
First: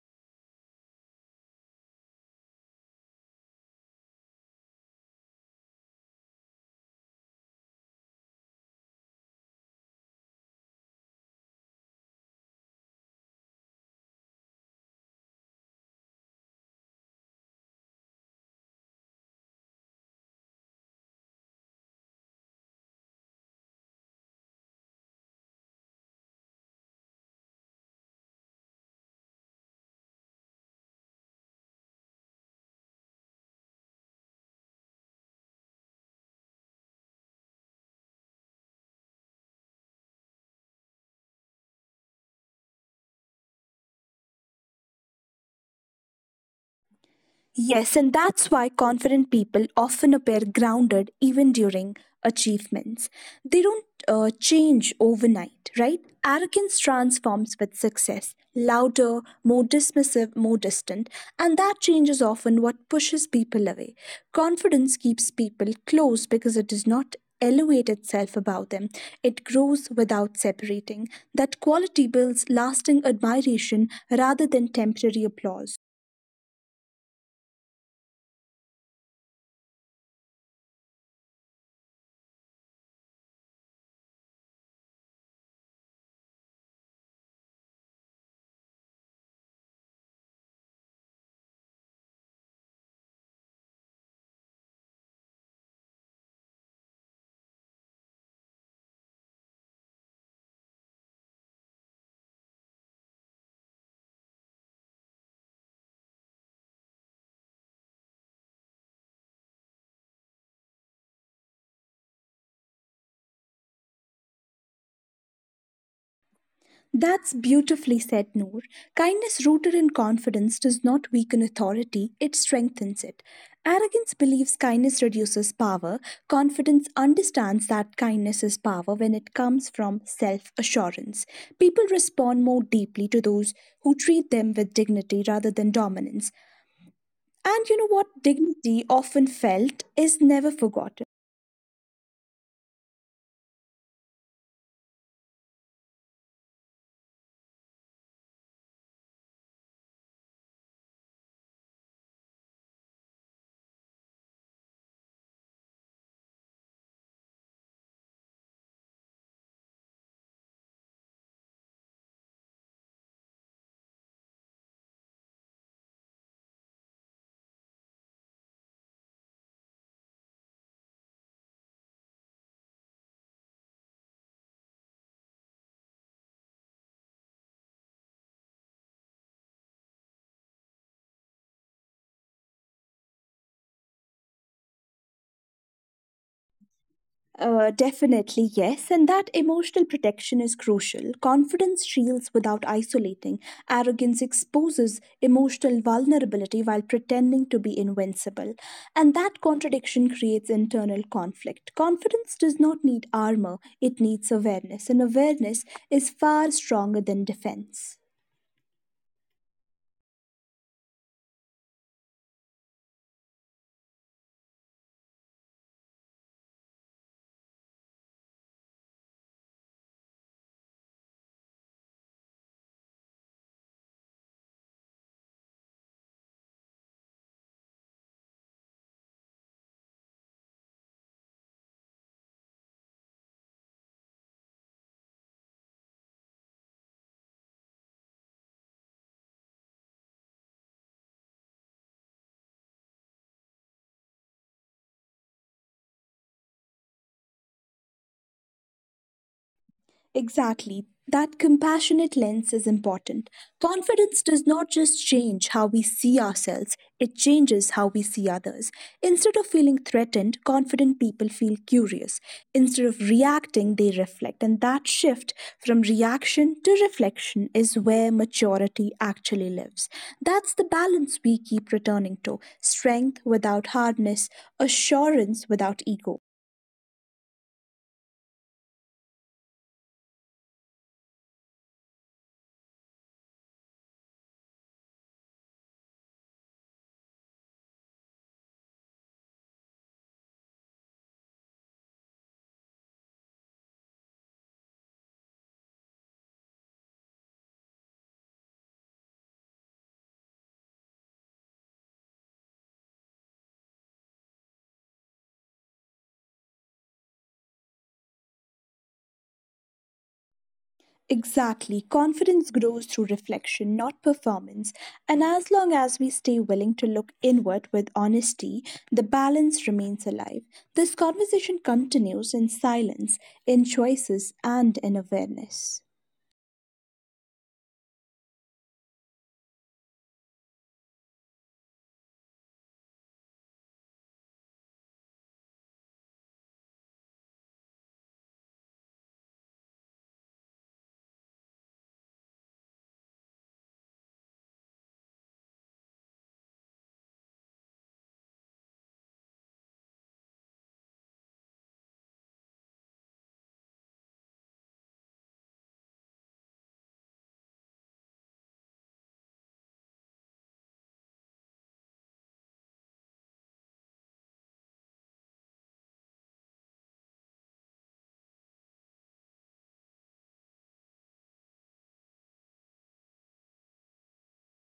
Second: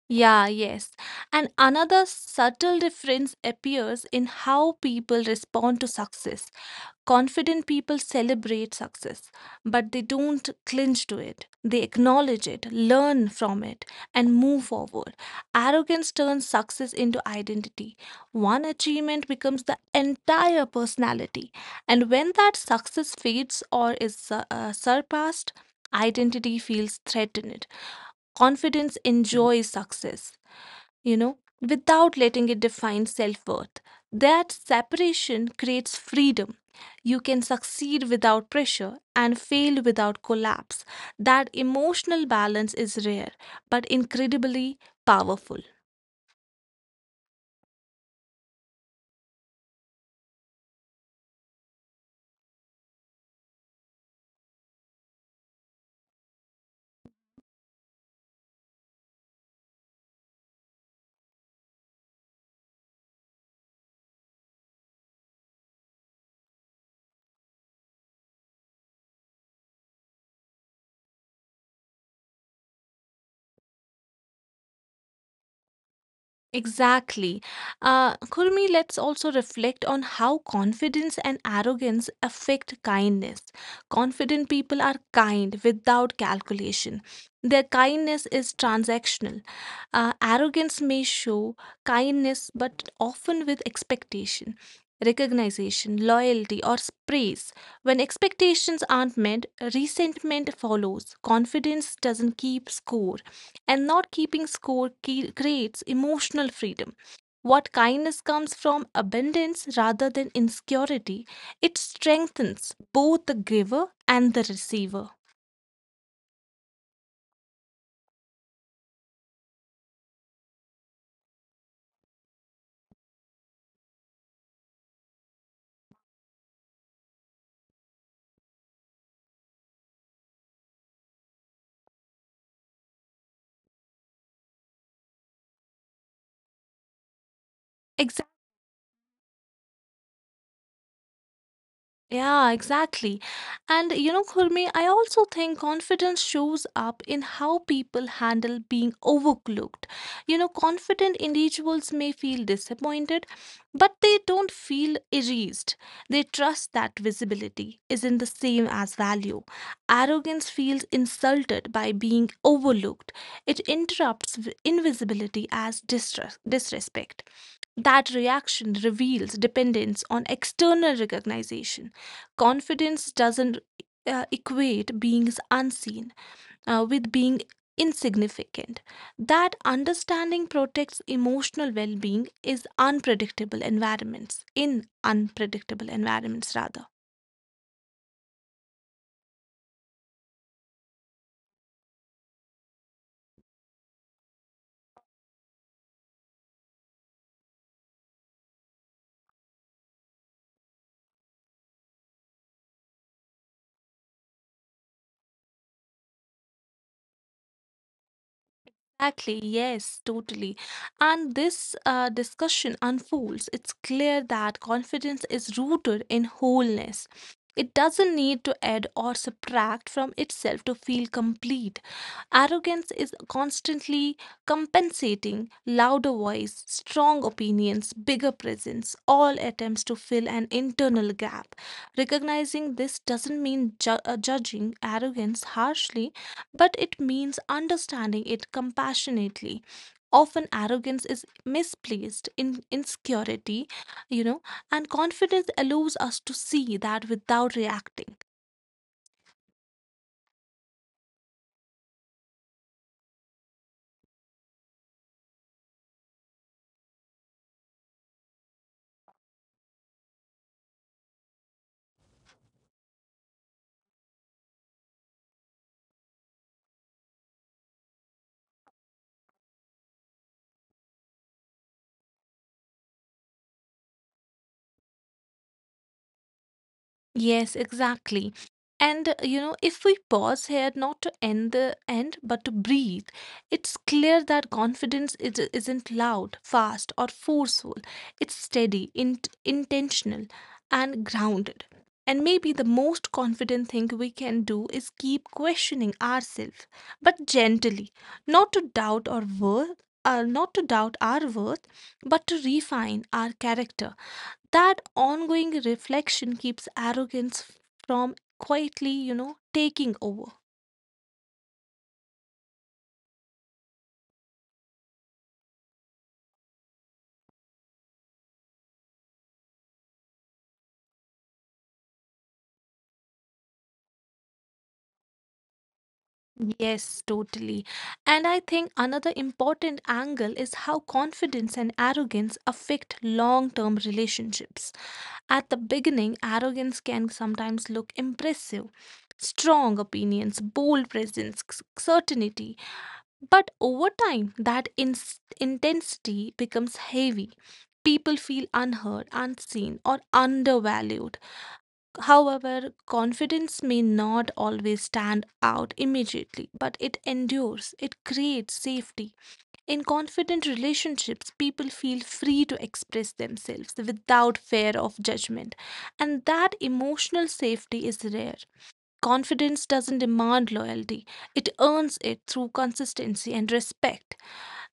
S2: Yeah, yes. And another subtle difference appears in how people respond to success. Confident people celebrate success, but they don't cling to it. They acknowledge it, learn from it, and move forward. Arrogance turns success into identity. One achievement becomes the entire personality. And when that success fades or is su- uh, surpassed, identity feels threatened. Confidence enjoys success you know, without letting it define self worth. That separation creates freedom. You can succeed without pressure and fail without collapse. That emotional balance is rare but incredibly powerful.
S1: Yes, and that's why confident people often appear grounded even during achievements. They don't uh, change overnight, right? Arrogance transforms with success, louder, more dismissive, more distant, and that change is often what pushes people away. Confidence keeps people close because it does not elevate itself above them, it grows without separating. That quality builds lasting admiration rather than temporary applause.
S2: Exactly. Uh, Kurmi, let's also reflect on how confidence and arrogance affect kindness. Confident people are kind without calculation. Their kindness is transactional. Uh, arrogance may show kindness, but often with expectation, recognition, loyalty, or praise. When expectations aren't met, resentment follows. Confidence doesn't keep score, and not keeping score ke- creates emotional freedom. What kindness comes from abundance rather than insecurity, it strengthens both the giver and the receiver.
S1: That's beautifully said, Noor. Kindness rooted in confidence does not weaken authority, it strengthens it. Arrogance believes kindness reduces power. Confidence understands that kindness is power when it comes from self assurance. People respond more deeply to those who treat them with dignity rather than dominance. And you know what?
S2: Exactly.
S1: Dignity, often felt, is never forgotten.
S2: Yeah, exactly. And you know, Khurmi, I also think confidence shows up in how people handle being overlooked. You know, confident individuals may feel disappointed, but they don't feel erased. They trust that visibility isn't the same as value. Arrogance feels insulted by being overlooked, it interrupts v- invisibility as distress, disrespect. That reaction reveals dependence on external recognition. Confidence doesn't uh, equate being unseen uh, with being insignificant. That understanding protects emotional well being is unpredictable environments, in unpredictable environments rather.
S1: Uh, definitely, yes. And that emotional protection is crucial. Confidence shields without isolating. Arrogance exposes emotional vulnerability while pretending to be invincible. And that contradiction creates internal conflict. Confidence does not need armor, it needs awareness. And awareness is far stronger than defense.
S2: Exactly, yes, totally. And this uh, discussion unfolds. It's clear that confidence is rooted in wholeness. It doesn't need to add or subtract from itself to feel complete. Arrogance is constantly compensating, louder voice, strong opinions, bigger presence, all attempts to fill an internal gap. Recognizing this doesn't mean ju- uh, judging arrogance harshly, but it means understanding it compassionately. Often, arrogance is misplaced in insecurity, you know, and confidence allows us to see that without reacting.
S1: Exactly. That compassionate lens is important. Confidence does not just change how we see ourselves, it changes how we see others. Instead of feeling threatened, confident people feel curious. Instead of reacting, they reflect. And that shift from reaction to reflection is where maturity actually lives. That's the balance we keep returning to: strength without hardness, assurance without ego.
S2: Yes, exactly. And uh, you know, if we pause here not to end the end, but to breathe, it's clear that confidence is, isn't loud, fast, or forceful. It's steady, in, intentional, and grounded. And maybe the most confident thing we can do is keep questioning ourselves, but gently, not to doubt our worth, uh, not to doubt our worth, but to refine our character. That ongoing reflection keeps arrogance from quietly, you know, taking over.
S1: Exactly. Confidence grows through reflection, not performance. And as long as we stay willing to look inward with honesty, the balance remains alive. This conversation continues in silence, in choices, and in awareness.
S2: Yes, totally. And I think another important angle is how confidence and arrogance affect long term relationships. At the beginning, arrogance can sometimes look impressive, strong opinions, bold presence, c- certainty. But over time, that ins intensity becomes heavy. People feel unheard, unseen, or undervalued. However, confidence may not always stand out immediately, but it endures, it creates safety. In confident relationships, people feel free to express themselves without fear of judgment, and that emotional safety is rare. Confidence doesn't demand loyalty, it earns it through consistency and respect.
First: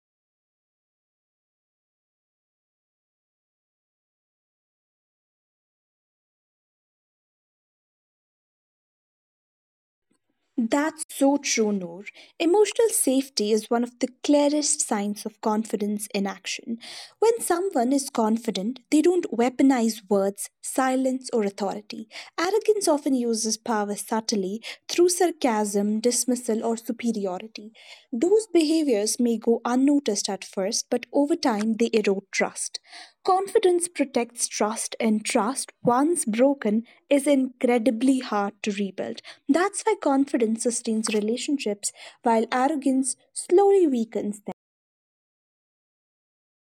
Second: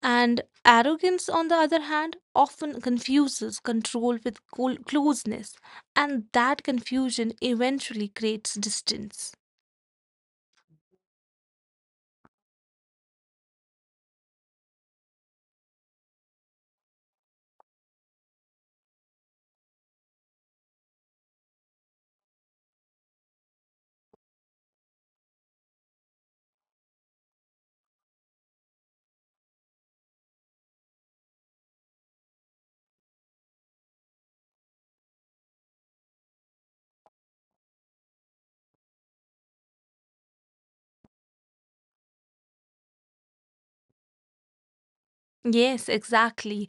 S2: And arrogance, on the other hand, often confuses control with col- closeness, and that confusion eventually creates distance.
S1: That's so true, Noor. Emotional safety is one of the clearest signs of confidence in action. When someone is confident, they don't weaponize words, silence, or authority. Arrogance often uses power subtly, through sarcasm, dismissal, or superiority. Those behaviors may go unnoticed at first, but over time they erode trust. Confidence protects trust, and trust, once broken, is incredibly hard to rebuild. That's why confidence sustains relationships, while arrogance slowly weakens them.
S2: Yes, exactly.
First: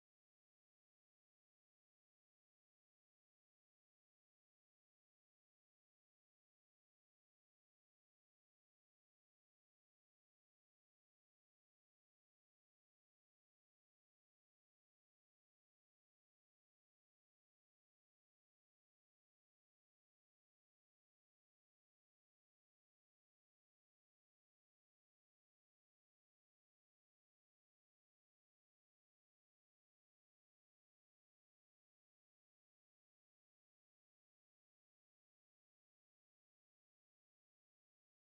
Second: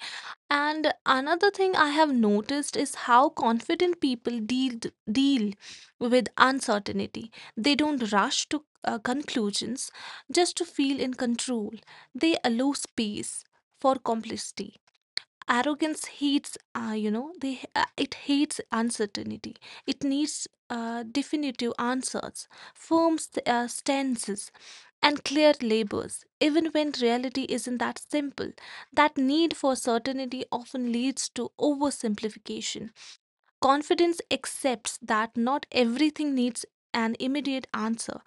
S2: And another thing I have noticed is how confident people deal deal with uncertainty. They don't rush to uh, conclusions just to feel in control. They allow space for complexity. Arrogance hates, uh, you know, they uh, it hates uncertainty. It needs uh, definitive answers, firm st- uh, stances and clear labels, even when reality isn't that simple. That need for certainty often leads to oversimplification. Confidence accepts that not everything needs an immediate answer,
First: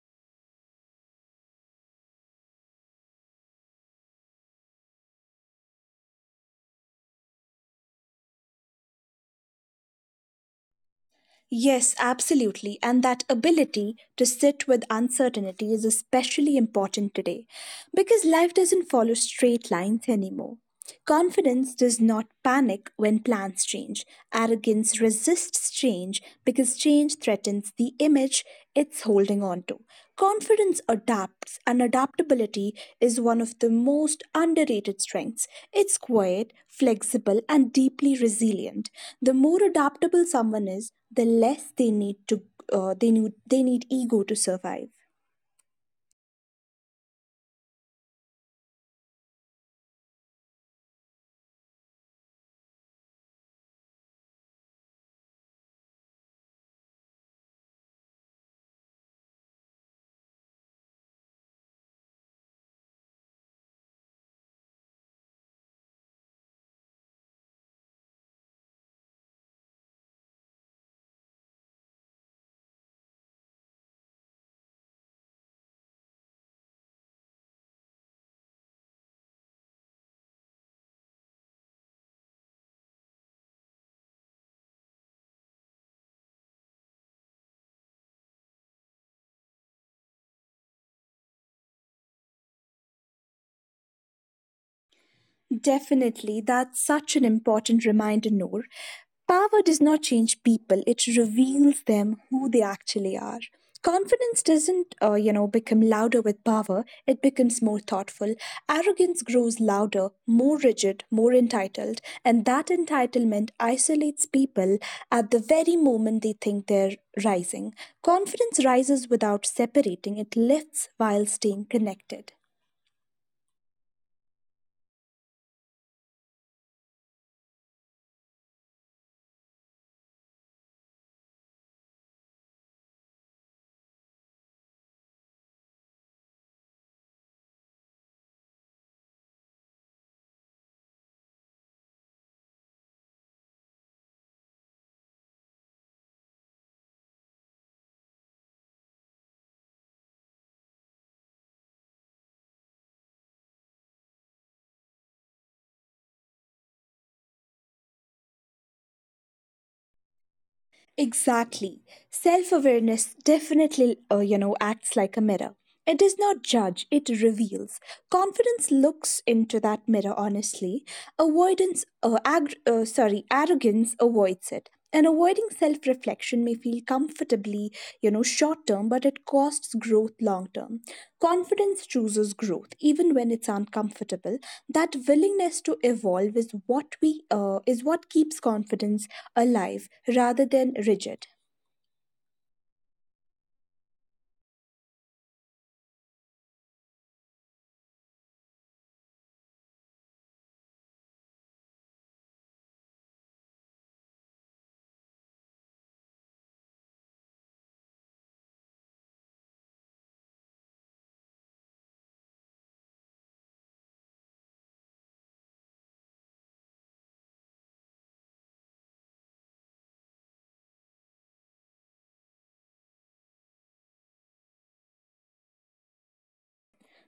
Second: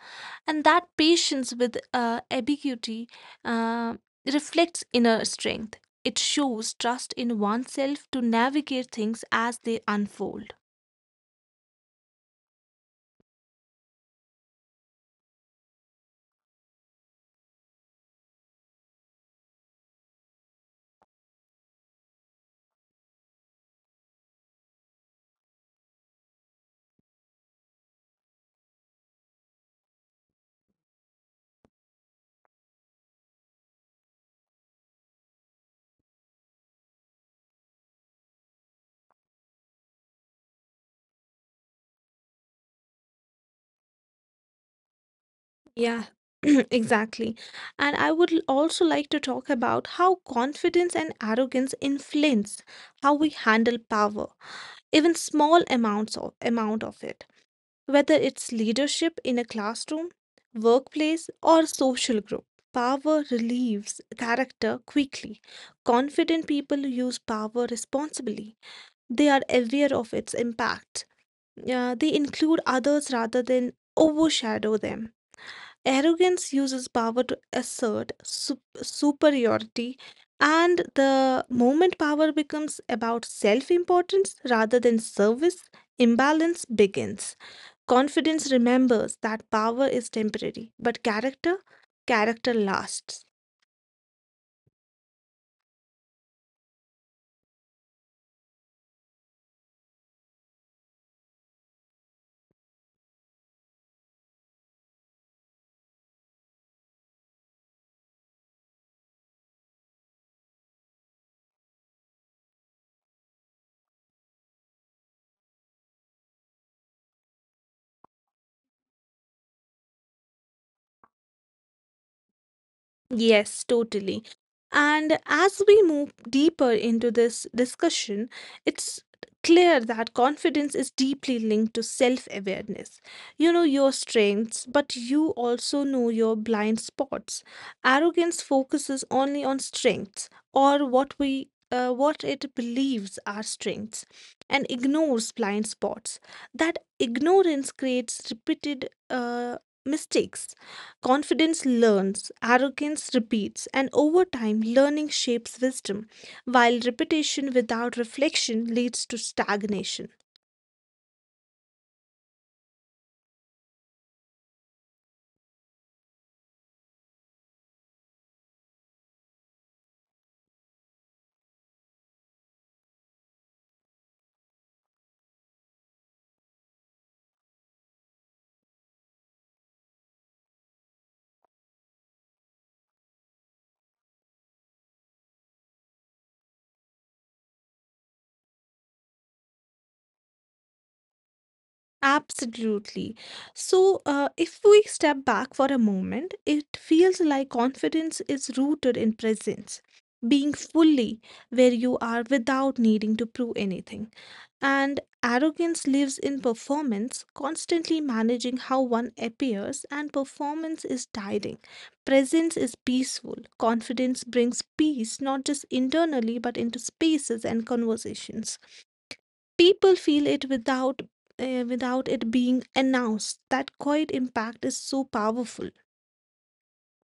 S2: and that patience with uh, ambiguity uh, reflects inner strength. It shows trust in oneself to navigate things as they unfold.
S1: Yes, absolutely, and that ability to sit with uncertainty is especially important today because life doesn't follow straight lines anymore. Confidence does not panic when plans change. Arrogance resists change because change threatens the image it's holding on to. Confidence adapts, and adaptability is one of the most underrated strengths. It's quiet, flexible, and deeply resilient. The more adaptable someone is, the less they need to uh, they need they need ego to survive.
S2: Yeah, exactly. And I would l- also like to talk about how confidence and arrogance influence how we handle power, even small amounts of amount of it. Whether it's leadership in a classroom, workplace, or social group, power relieves character quickly. Confident people use power responsibly, they are aware of its impact. Uh, they include others rather than overshadow them. Arrogance uses power to assert sup- superiority, and the moment power becomes about self importance rather than service, imbalance begins. Confidence remembers that power is temporary, but character, character lasts.
S1: Definitely, that's such an important reminder, Noor. Power does not change people, it reveals them who they actually are. Confidence doesn't, uh, you know, become louder with power, it becomes more thoughtful. Arrogance grows louder, more rigid, more entitled, and that entitlement isolates people at the very moment they think they're rising. Confidence rises without separating, it lifts while staying connected.
S2: Yes, totally. And as we move deeper into this discussion, it's clear that confidence is deeply linked to self awareness. You know your strengths, but you also know your blind spots. Arrogance focuses only on strengths, or what we uh, what it believes are strengths, and ignores blind spots. That ignorance creates repeated uh, mistakes. Confidence learns, arrogance repeats, and over time, learning shapes wisdom, while repetition without reflection leads to stagnation.
S1: Exactly. Self awareness definitely, uh, you know, acts like a mirror. It does not judge, it reveals. Confidence looks into that mirror honestly. Avoidance, uh, ag- uh, sorry, arrogance avoids it. And avoiding self reflection may feel comfortably, you know, short term, but it costs growth long term. Confidence chooses growth, even when it's uncomfortable. That willingness to evolve is what we uh, is what keeps confidence alive rather than rigid.
S2: Absolutely. So, uh, if we step back for a moment, it feels like confidence is rooted in presence, being fully where you are without needing to prove anything. And arrogance lives in performance, constantly managing how one appears, and performance is tiring. Presence is peaceful. Confidence brings peace, not just internally, but into spaces and conversations. People feel it without. Uh, without it being announced, that quiet impact is so powerful.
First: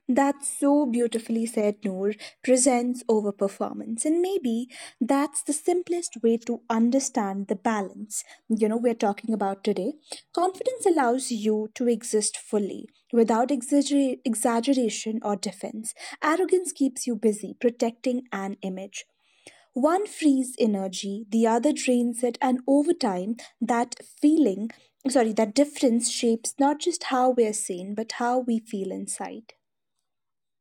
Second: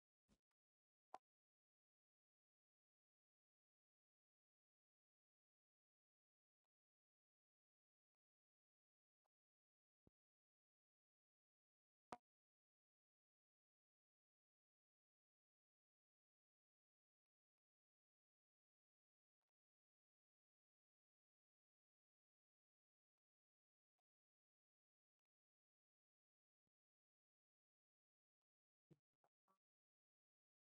S1: That's so beautifully said, Noor. Presence over performance. And maybe that's the simplest way to understand the balance, you know, we're talking about today. Confidence allows you to exist fully without exagger- exaggeration or defense. Arrogance keeps you busy protecting an image. One frees energy, the other drains it, and over time, that feeling sorry, that difference shapes not just how we're seen, but how we feel inside.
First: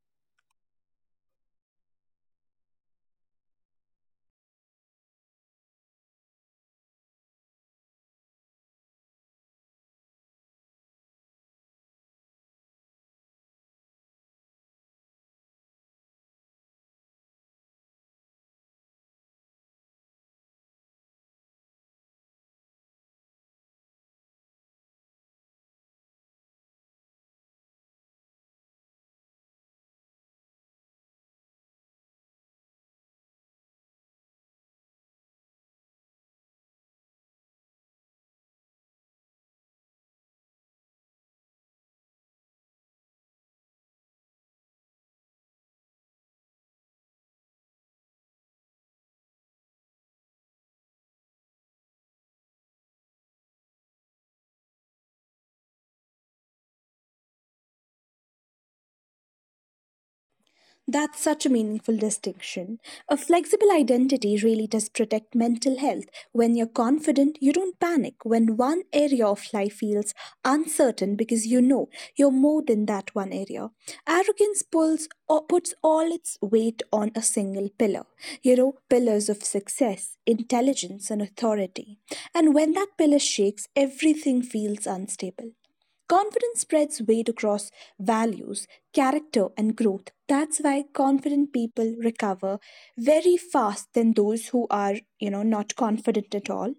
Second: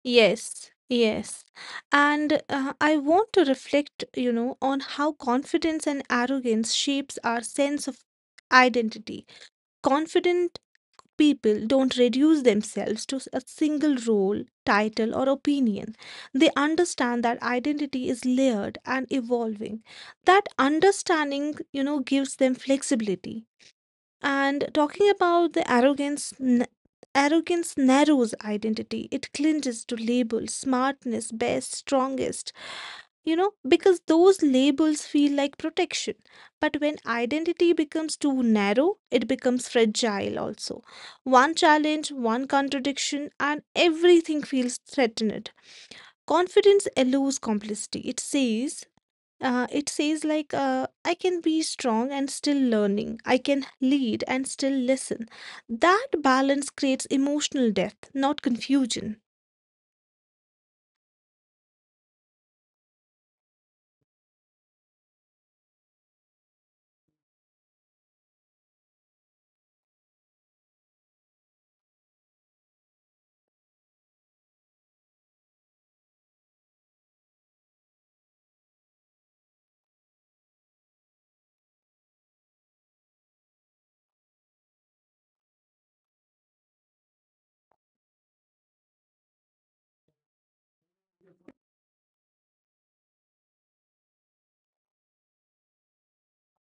S2: Yes, yes. And uh, I want to reflect, you know, on how confidence and arrogance shapes our sense of identity. Confident people don't reduce themselves to a single role, title, or opinion. They understand that identity is layered and evolving. That understanding, you know, gives them flexibility. And talking about the arrogance, n- arrogance narrows identity. It clinches to labels, smartness, best, strongest, you know, because those labels feel like protection. But when identity becomes too narrow, it becomes fragile also. One challenge, one contradiction, and everything feels threatened. Confidence eludes complicity. It says, uh, it says like, uh, I can be strong and still learning. I can lead and still listen. That balance creates emotional depth, not confusion.
S1: That's such a meaningful distinction. A flexible identity really does protect mental health. When you're confident, you don't panic when one area of life feels uncertain because you know you're more than that one area. Arrogance pulls or puts all its weight on a single pillar. You know, pillars of success, intelligence, and authority. And when that pillar shakes, everything feels unstable. Confidence spreads weight across values, character, and growth. That's why confident people recover very fast than those who are, you know, not confident at all.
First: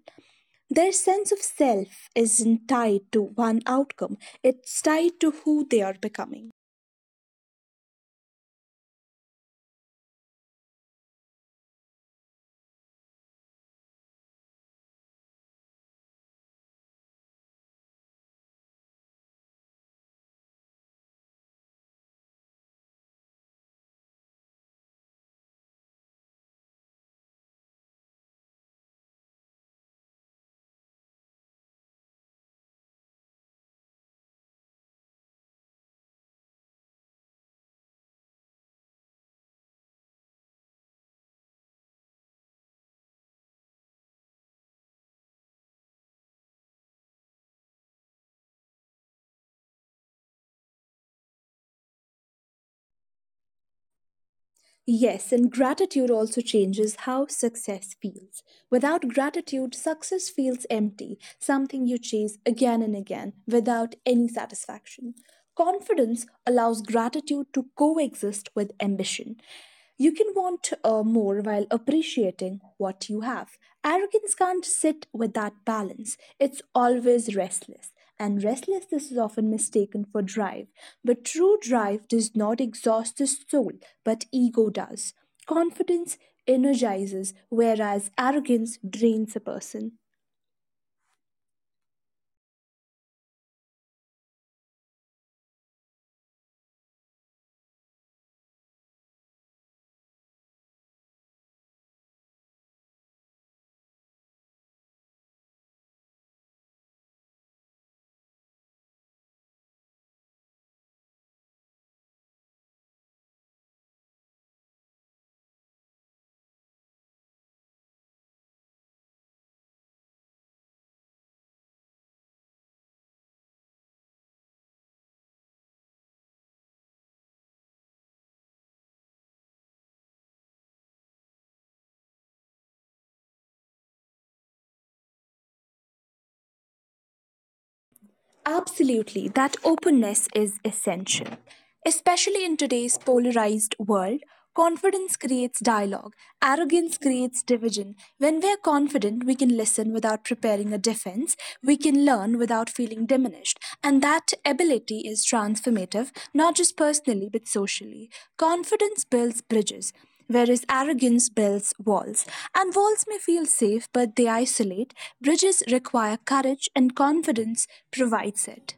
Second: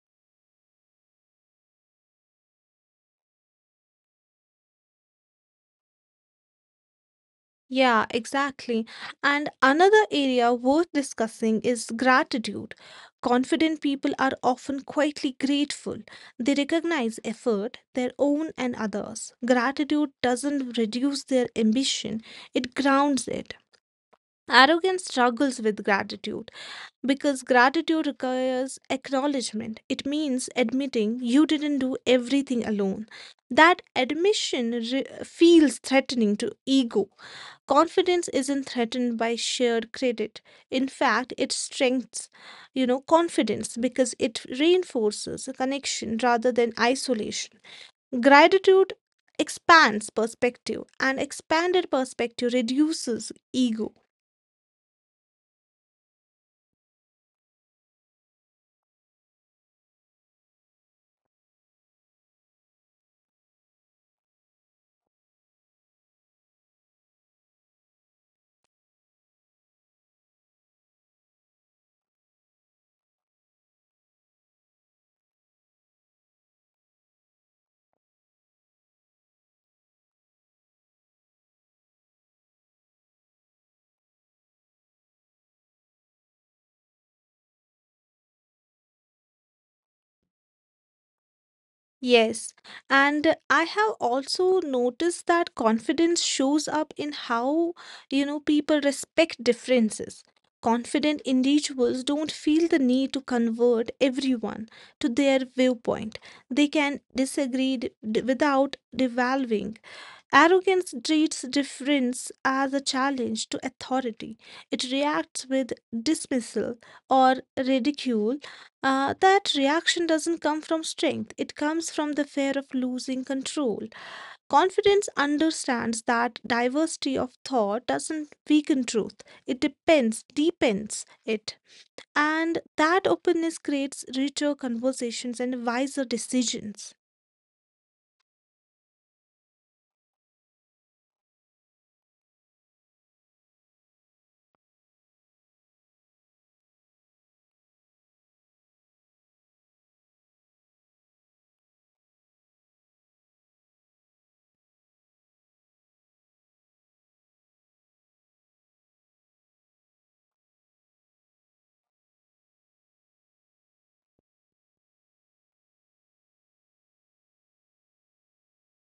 S1: Their sense of self isn't tied to one outcome, it's tied to who they are becoming.
S2: Yeah, exactly. And another area worth discussing is gratitude. Confident people are often quietly grateful. They recognize effort, their own and others. Gratitude doesn't reduce their ambition, it grounds it. Arrogance struggles with gratitude because gratitude requires acknowledgement. It means admitting you didn't do everything alone. That admission re- feels threatening to ego. Confidence isn't threatened by shared credit. In fact, it strengthens, you know, confidence because it reinforces a connection rather than isolation. Gratitude expands perspective, and expanded perspective reduces ego.
S1: Yes, and gratitude also changes how success feels. Without gratitude, success feels empty, something you chase again and again without any satisfaction. Confidence allows gratitude to coexist with ambition. You can want uh, more while appreciating what you have. Arrogance can't sit with that balance. It's always restless. And restlessness is often mistaken for drive. But true drive does not exhaust the soul, but ego does. Confidence energizes, whereas arrogance drains a person.
S2: Yes, and I have also noticed that confidence shows up in how, you know, people respect differences. Confident individuals don't feel the need to convert everyone to their viewpoint. They can disagree d- d- without devaluing. Arrogance treats difference as a challenge to authority. It reacts with dismissal or ridicule. Uh, that reaction doesn't come from strength, it comes from the fear of losing control. Confidence understands that diversity of thought doesn't weaken truth, it depends, deepens it. And that openness creates richer conversations and wiser decisions.
S1: Absolutely, that openness is essential. Especially in today's polarized world, confidence creates dialogue, arrogance creates division. When we are confident, we can listen without preparing a defense, we can learn without feeling diminished, and that ability is transformative, not just personally but socially. Confidence builds bridges, whereas arrogance builds walls. And walls may feel safe, but they isolate. Bridges require courage, and confidence provides it.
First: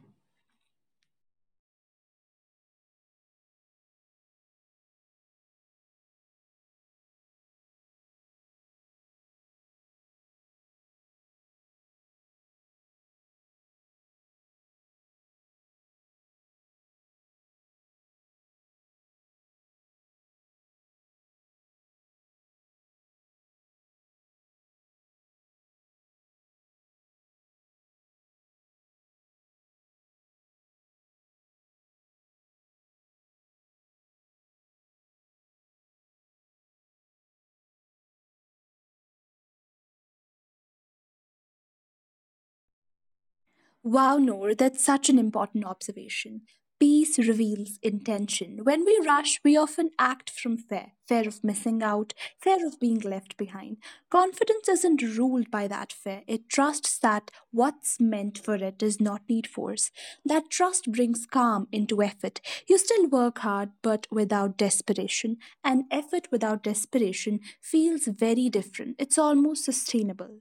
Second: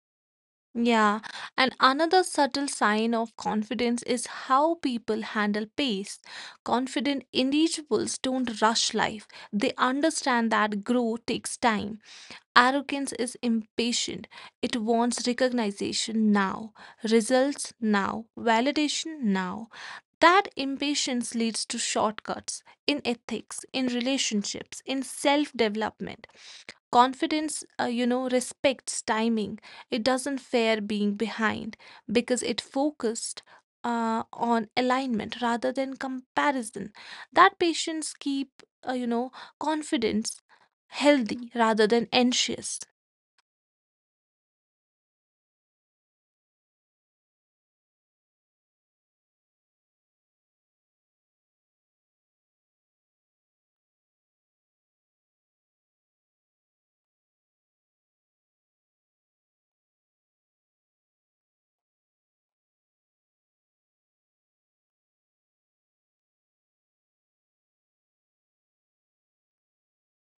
S2: Yeah, and another subtle sign of confidence is how people handle pace. Confident individuals don't rush life, they understand that growth takes time. Arrogance is impatient, it wants recognition now, results now, validation now. That impatience leads to shortcuts in ethics, in relationships, in self development. Confidence, uh, you know, respects timing. It doesn't fear being behind because it focused uh, on alignment rather than comparison. That patience keep, uh, you know, confidence healthy rather than anxious.
S1: Wow, Noor, that's such an important observation. Peace reveals intention. When we rush, we often act from fear fear of missing out, fear of being left behind. Confidence isn't ruled by that fear, it trusts that what's meant for it does not need force. That trust brings calm into effort. You still work hard, but without desperation. And effort without desperation feels very different, it's almost sustainable.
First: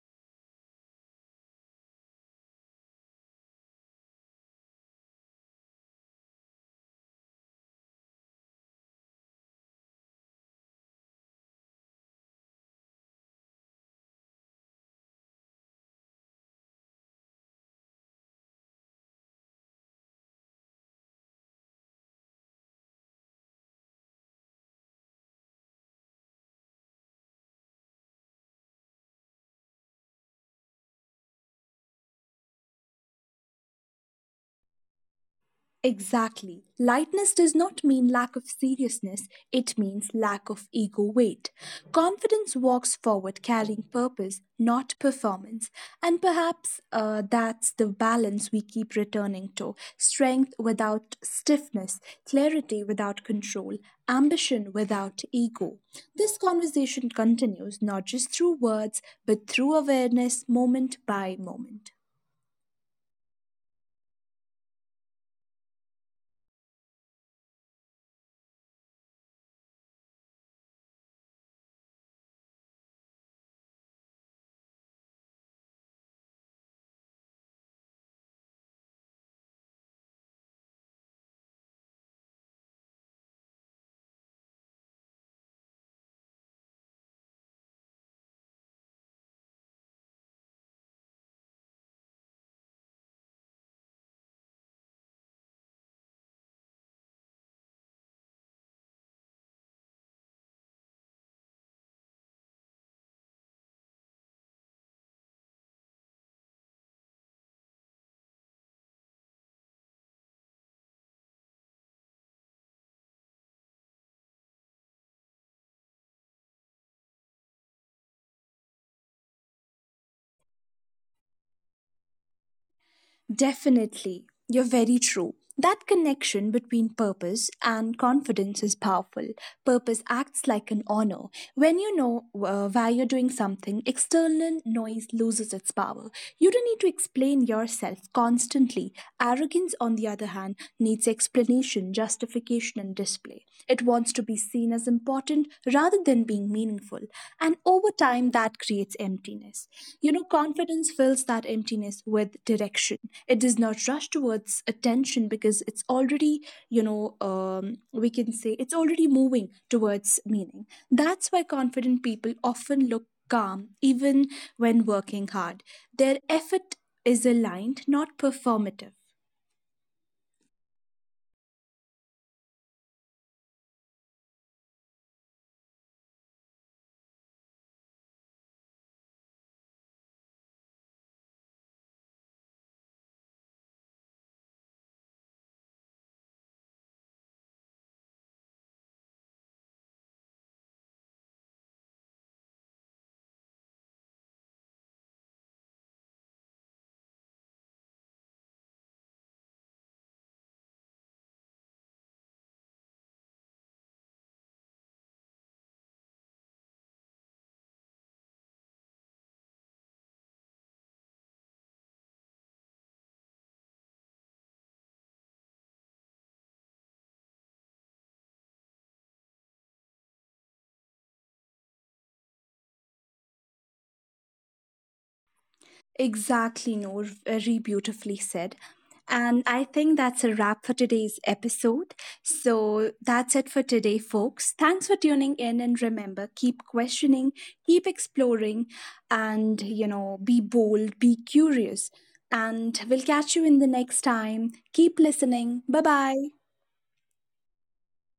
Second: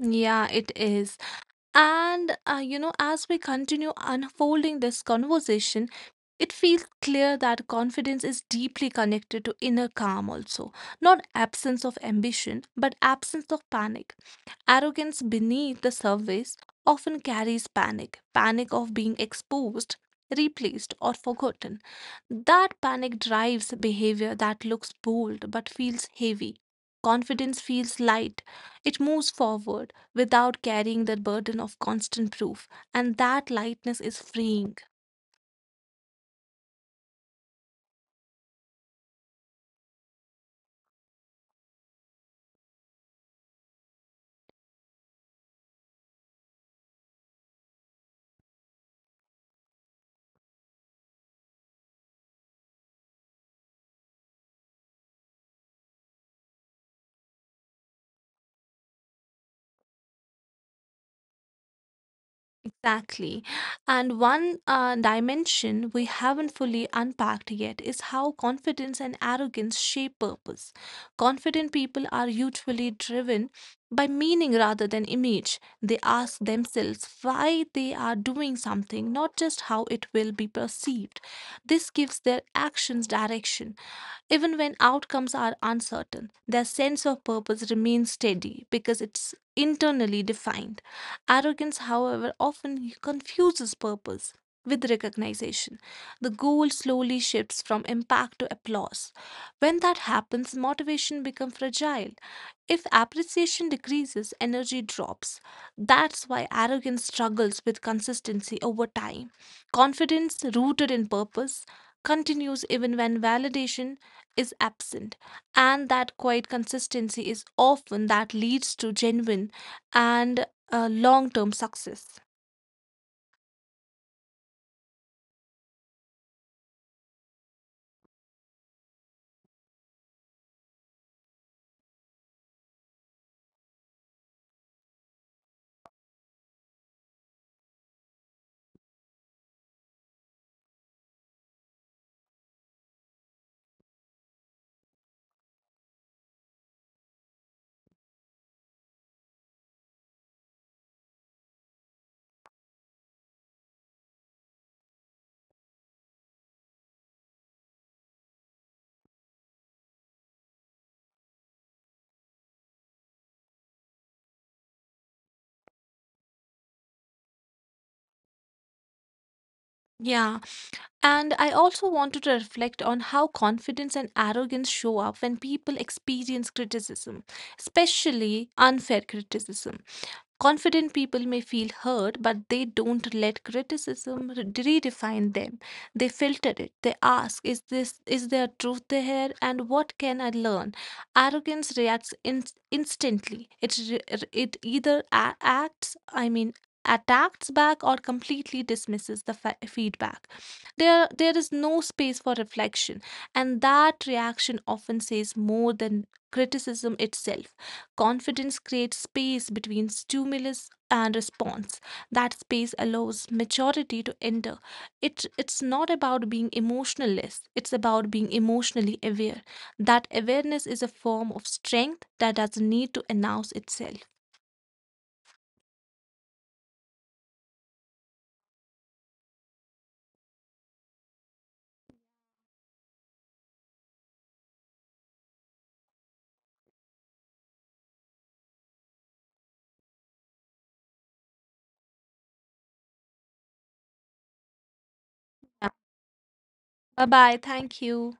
S2: Yeah, it is. And, uh, you know, as we continue unfolding this conversation, it feels clear that confidence is deeply connected to inner calm also. Not absence of ambition, but absence of panic. Arrogance beneath the surface often carries panic, panic of being exposed, replaced, or forgotten. That panic drives behavior that looks bold but feels heavy. Confidence feels light. It moves forward without carrying the burden of constant proof, and that lightness is freeing.
S1: Exactly. Lightness does not mean lack of seriousness, it means lack of ego weight. Confidence walks forward carrying purpose, not performance. And perhaps uh, that's the balance we keep returning to: strength without stiffness, clarity without control, ambition without ego. This conversation continues not just through words, but through awareness moment by moment.
S2: Exactly. And one uh, dimension we haven't fully unpacked yet is how confidence and arrogance shape purpose. Confident people are usually driven by meaning rather than image. They ask themselves why they are doing something, not just how it will be perceived. This gives their actions direction. Even when outcomes are uncertain, their sense of purpose remains steady because it's internally defined. Arrogance, however, often confuses purpose with recognition. The goal slowly shifts from impact to applause. When that happens, motivation becomes fragile. If appreciation decreases, energy drops. That's why arrogance struggles with consistency over time. Confidence, rooted in purpose, continues even when validation is absent. And that quiet consistency is often that leads to genuine and uh, long term success.
S1: Definitely. You're very true. That connection between purpose and confidence is powerful. Purpose acts like an honor. When you know uh, why you're doing something, external noise loses its power. You don't need to explain yourself constantly. Arrogance, on the other hand, needs explanation, justification, and display. It wants to be seen as important rather than than being meaningful. And over time, that creates emptiness. You know, confidence fills that emptiness with direction. It does not rush towards attention because it's already, you know, um, we can say it's already moving towards meaning. That's why confident people often look calm even when working hard. Their effort is aligned, not performative.
S2: Yeah. And I also wanted to reflect on how confidence and arrogance show up when people experience criticism, especially unfair criticism. Confident people may feel hurt, but they don't let criticism re- redefine them. They filter it. They ask, "Is this is there truth there? And what can I learn?" Arrogance reacts in, instantly. It re- it either a- acts, I mean, attacks back or completely dismisses the fa- feedback. There there is no space for reflection, and that reaction often says more than criticism itself. Confidence creates space between stimulus and response. That space allows maturity to enter. It, it's not about being emotionless, it's about being emotionally aware. That awareness is a form of strength that doesn't need to announce itself.
S1: Exactly, Noor. Very beautifully said. And I think that's a wrap for today's episode. So that's it for today, folks. Thanks for tuning in. And remember, keep questioning, keep exploring, and, you know, be bold, be curious. And we'll catch you in the next time. Keep listening. Bye bye.
S2: Bye bye. Thank you.